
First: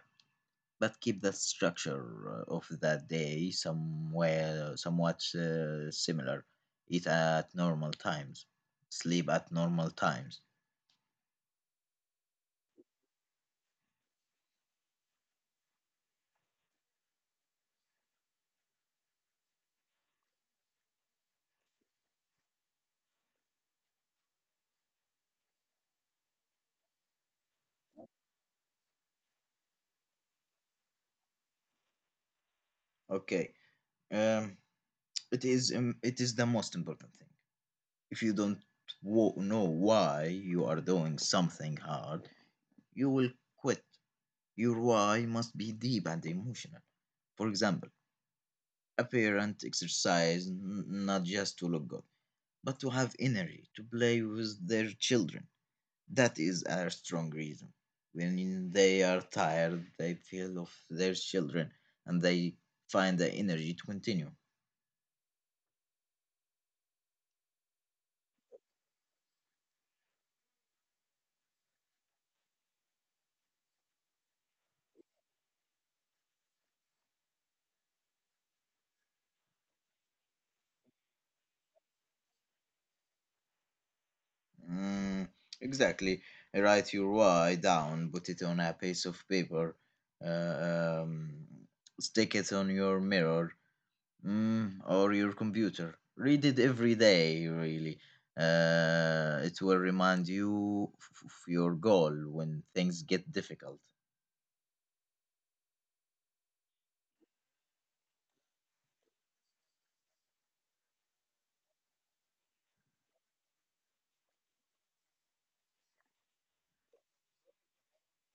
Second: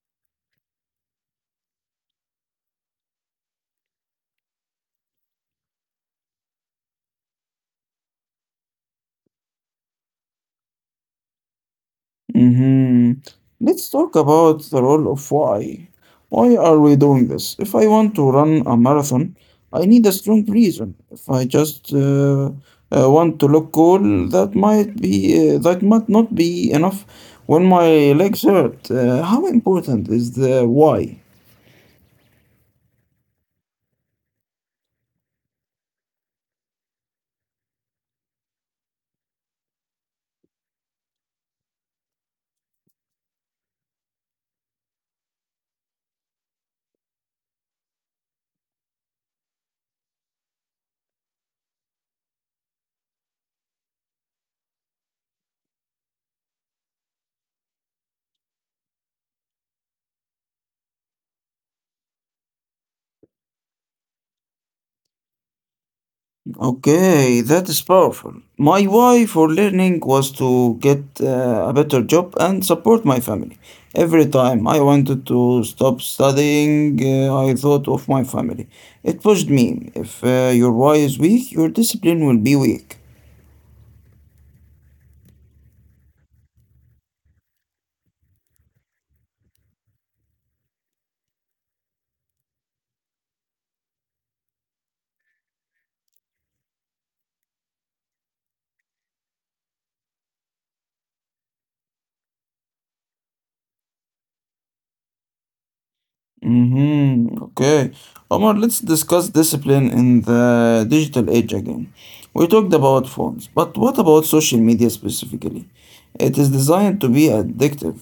Speaker 2: but keep the structure of that day somewhere somewhat similar. Eat at normal times, sleep at normal times.
Speaker 1: Mhm. Let's talk about the role of why. Why are we doing this? If I want to run a marathon, I need a strong reason. If I just want to look cool, that might not be enough when my legs hurt. How important is the why?
Speaker 2: Okay. Um, it is the most important thing. If you don't know why you are doing something hard, you will quit. Your why must be deep and emotional. For example, a parent exercises not just to look good, but to have energy to play with their children. That is a strong reason. When they are tired, they feel of their children and they find the energy to continue.
Speaker 1: Okay, that is powerful. My why for learning was to get a better job and support my family. Every time I wanted to stop studying, I thought of my family. It pushed me. If your why is weak, your discipline will be weak.
Speaker 2: Mm, exactly. Write your why down, put it on a piece of paper, uh, um, stick it on your mirror, or your computer. Read it every day, really. It will remind you your goal when things get difficult.
Speaker 1: Mm-hmm. Okay. Omar, let's discuss discipline in the digital age again. We talked about phones, but what about social media specifically? It is designed to be addictive.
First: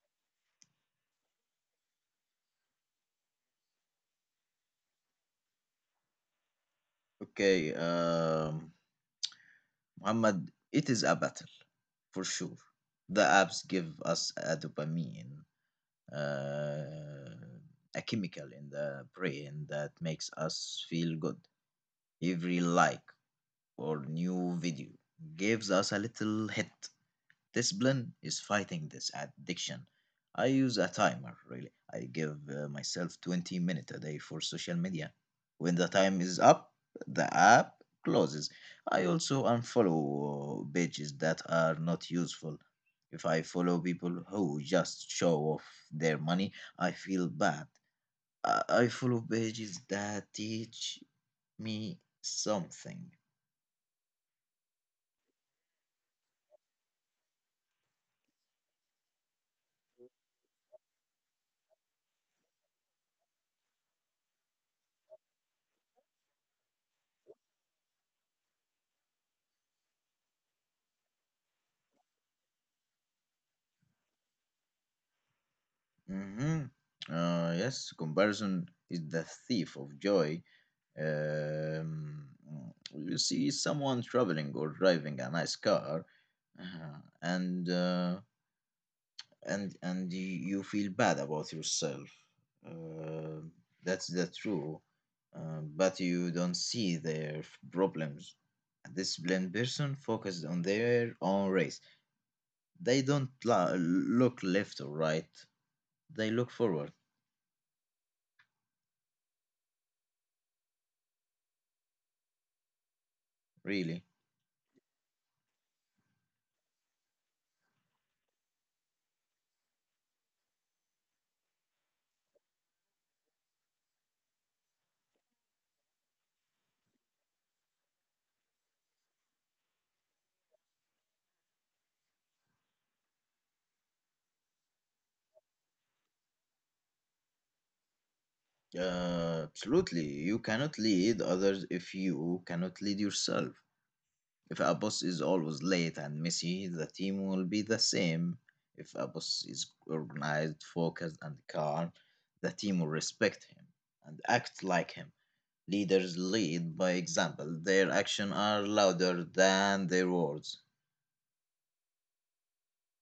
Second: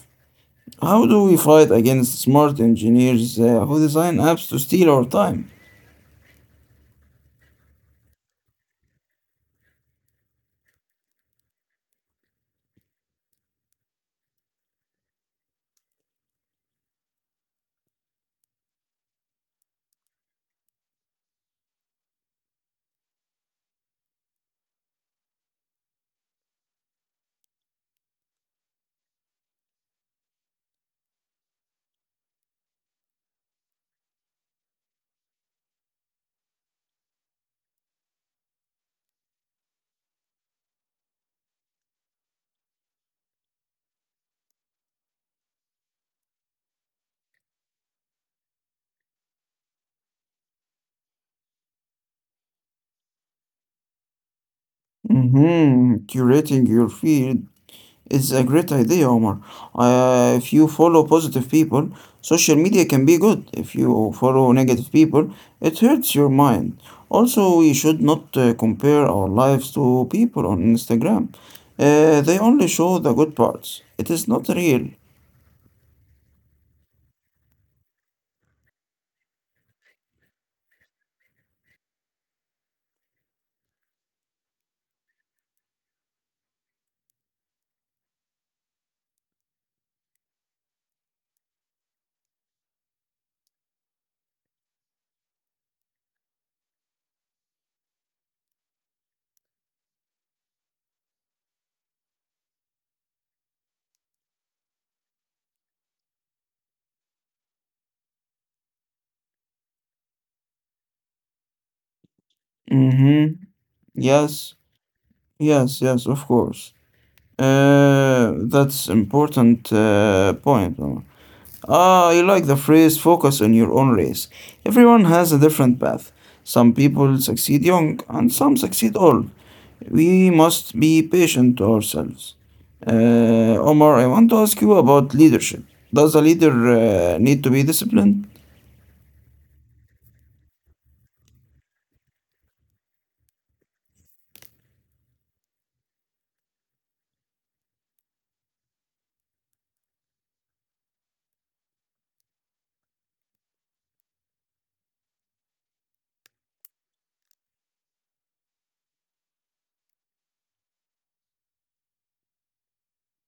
Speaker 1: How do we fight against smart engineers who design apps to steal our time?
Speaker 2: Okay, Muhammad, it is a battle for sure. The apps give us a dopamine, uh, a chemical in the brain that makes us feel good. Every like or new video gives us a little hit. Discipline is fighting this addiction. I use a timer, really. I give myself 20 minutes a day for social media. When the time is up, the app closes. I also unfollow pages that are not useful. If I follow people who just show off their money, I feel bad. I follow pages that teach me something.
Speaker 1: Hmm, curating your feed is a great idea, Omar. If you follow positive people, social media can be good. If you follow negative people, it hurts your mind. Also, we should not compare our lives to people on Instagram. They only show the good parts. It is not real.
Speaker 2: hmm yes, comparison is the thief of joy. Um, you see someone traveling or driving a nice car, uh, and uh, and you feel bad about yourself. Uh, that's the true, but you don't see their problems. A disciplined person focused on their own race. They don't look left or right. They look forward.
Speaker 1: Hmm.
Speaker 2: Really.
Speaker 1: Yes, yes, yes, of course. That's important point, Omar. Ah, I like the phrase focus on your own race. Everyone has a different path. Some people succeed young and some succeed old. We must be patient to ourselves. Omar, I want to ask you about leadership. Does a leader need to be disciplined?
Speaker 2: Absolutely. You cannot lead others if you cannot lead yourself. If a boss is always late and messy, the team will be the same. If a boss is organized, focused, and calm, the team will respect him and act like him. Leaders lead by example. Their actions are louder than their words.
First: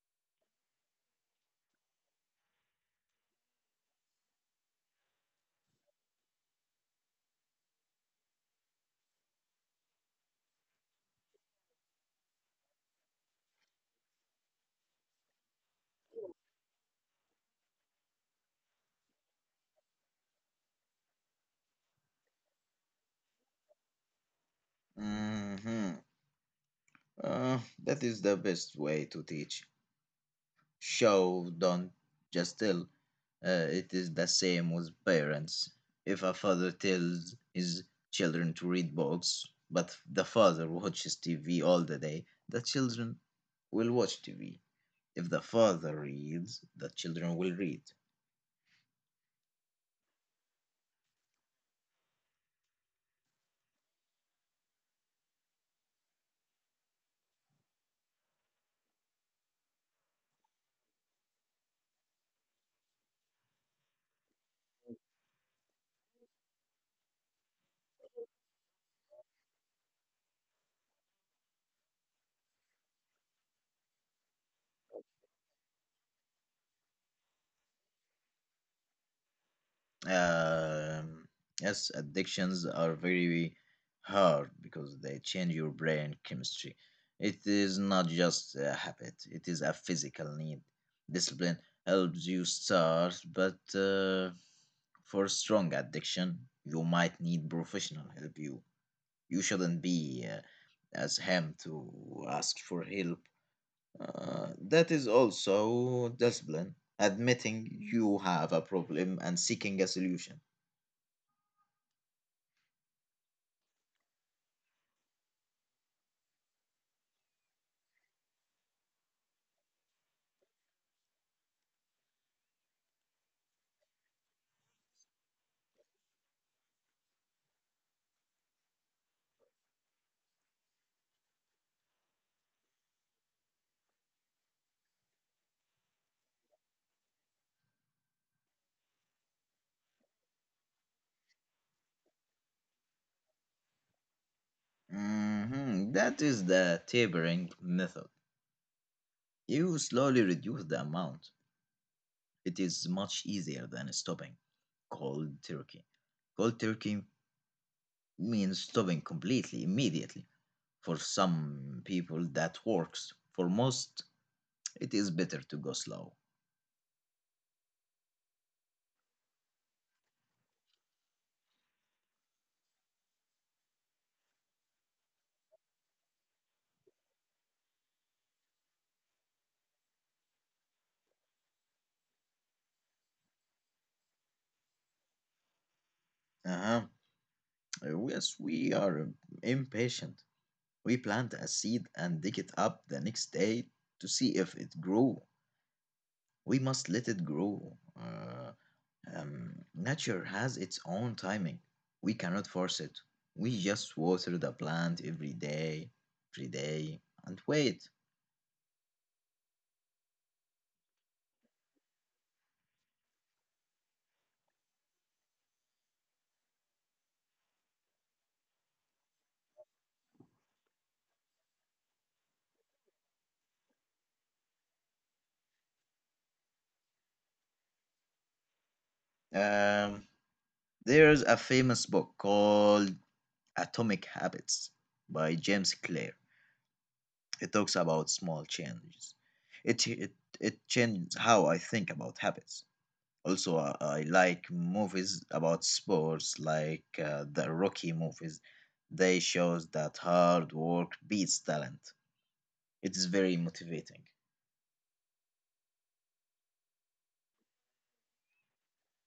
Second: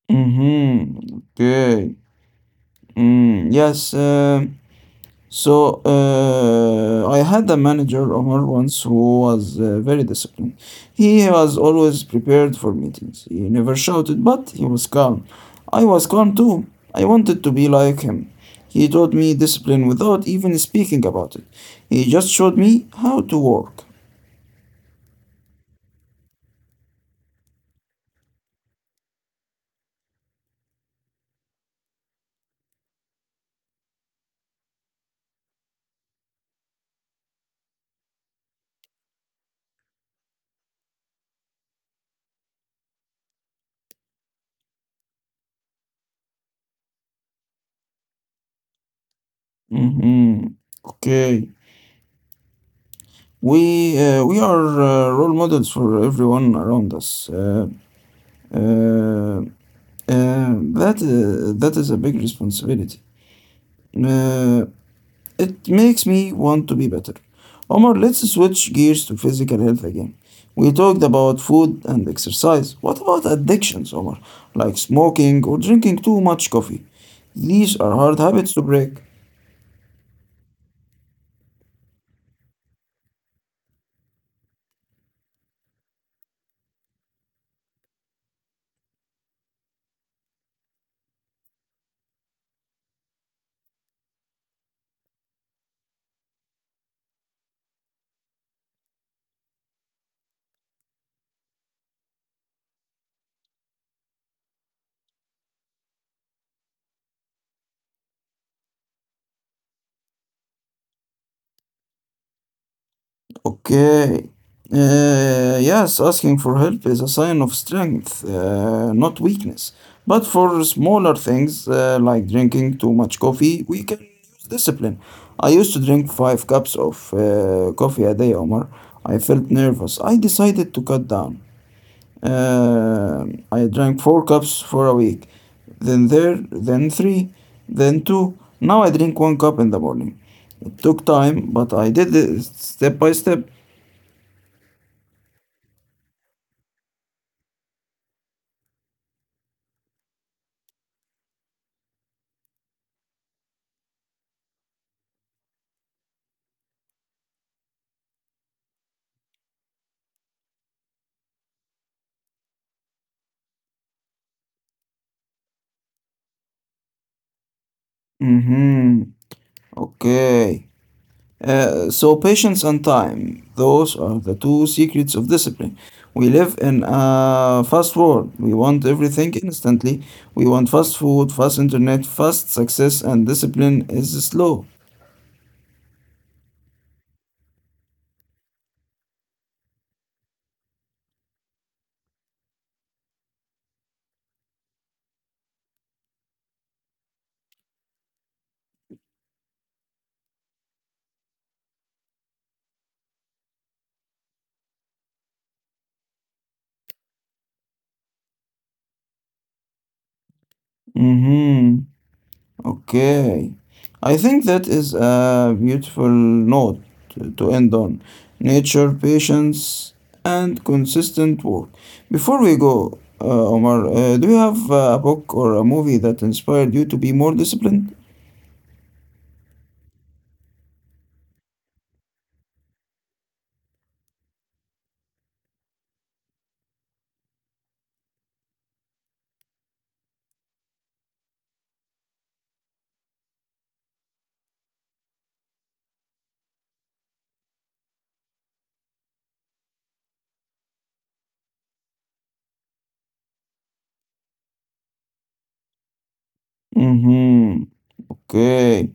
Speaker 1: Mm-hmm. Okay. Mm, yes. So I had a manager, Omar, once who was very disciplined. He was always prepared for meetings. He never shouted, but he was calm. I was calm too. I wanted to be like him. He taught me discipline without even speaking about it. He just showed me how to work.
Speaker 2: hmm Uh, that is the best way to teach. Show don't just tell. It is the same with parents. If a father tells his children to read books, but the father watches TV all the day, the children will watch TV. If the father reads, the children will read.
Speaker 1: Mm-hmm. Okay. We we are role models for everyone around us. Uh, that is a big responsibility. Uh, it makes me want to be better. Omar, let's switch gears to physical health again. We talked about food and exercise. What about addictions, Omar? Like smoking or drinking too much coffee? These are hard habits to break.
Speaker 2: Um, yes, addictions are very hard because they change your brain chemistry. It is not just a habit, it is a physical need. Discipline helps you start, but for strong addiction, you might need professional help. You shouldn't be as him to ask for help. That is also discipline, admitting you have a problem and seeking a solution.
Speaker 1: Okay. Yes, asking for help is a sign of strength, not weakness. But for smaller things like drinking too much coffee, we can use discipline. I used to drink five cups of coffee a day, Omar. I felt nervous. I decided to cut down. Uh, I drank four cups for a week, then three, then two. Now I drink one cup in the morning. It took time, but I did it step by step.
Speaker 2: Mhm. That is the tapering method. You slowly reduce the amount. It is much easier than stopping cold turkey. Cold turkey means stopping completely, immediately. For some people, that works. For most, it is better to go slow.
Speaker 1: Mm-hmm. Okay. So patience and time, those are the two secrets of discipline. We live in a fast world. We want everything instantly. We want fast food, fast internet, fast success, and discipline is slow.
Speaker 2: Uh-huh. Yes, we are impatient. We plant a seed and dig it up the next day to see if it grew. We must let it grow. Nature has its own timing. We cannot force it. We just water the plant every day, and wait.
Speaker 1: Mm-hmm. Okay. I think that is a beautiful note to end on. Nature, patience, and consistent work. Before we go, Omar, do you have a book or a movie that inspired you to be more disciplined?
Speaker 2: Um, there's a famous book called Atomic Habits by James Clear. It talks about small changes. It, it, it changes how I think about habits. Also, I like movies about sports, like the Rocky movies. They shows that hard work beats talent. It is very motivating.
Speaker 1: Mm-hmm. Okay.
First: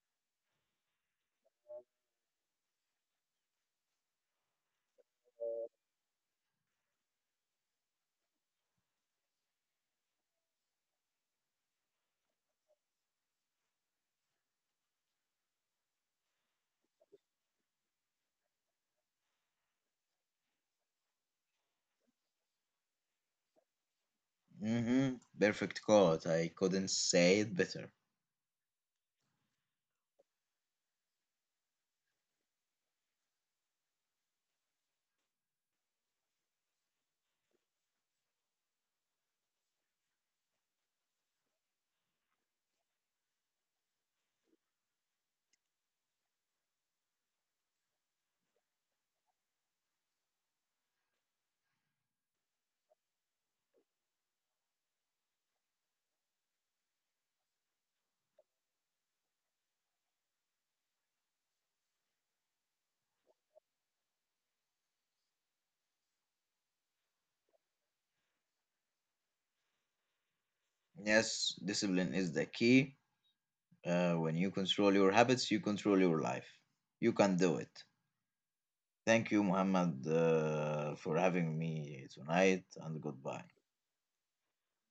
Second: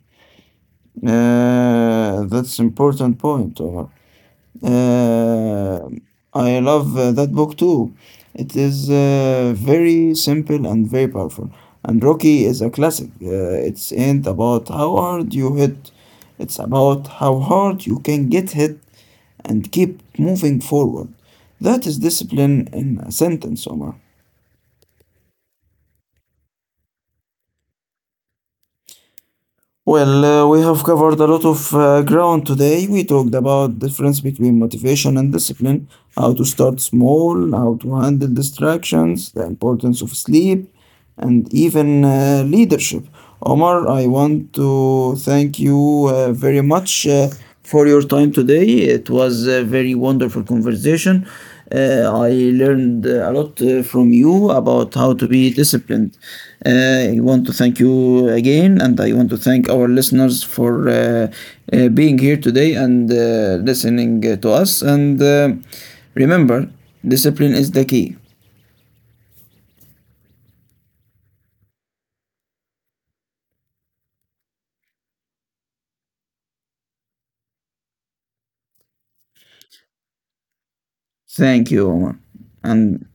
Speaker 1: That's important point, Omar. Uh, I love that book too. It is very simple and very powerful. And Rocky is a classic. It's ain't about how hard you hit. It's about how hard you can get hit and keep moving forward. That is discipline in a sentence, Omar.
Speaker 2: hmm Perfect quote. I couldn't say it better.
Speaker 1: Well, we have covered a lot of ground today. We talked about difference between motivation and discipline, how to start small, how to handle distractions, the importance of sleep, and even leadership. Omar, I want to thank you very much for your time today. It was a very wonderful conversation. I learned a lot from you about how to be disciplined. I want to thank you again, and I want to thank our listeners for being here today and listening to us. And remember, discipline is the key.
Speaker 2: Yes, discipline is the key. When you control your habits, you control your life. You can do it. Thank you, Muhammad, for having me tonight, and goodbye.
Speaker 1: Thank you, Omar, and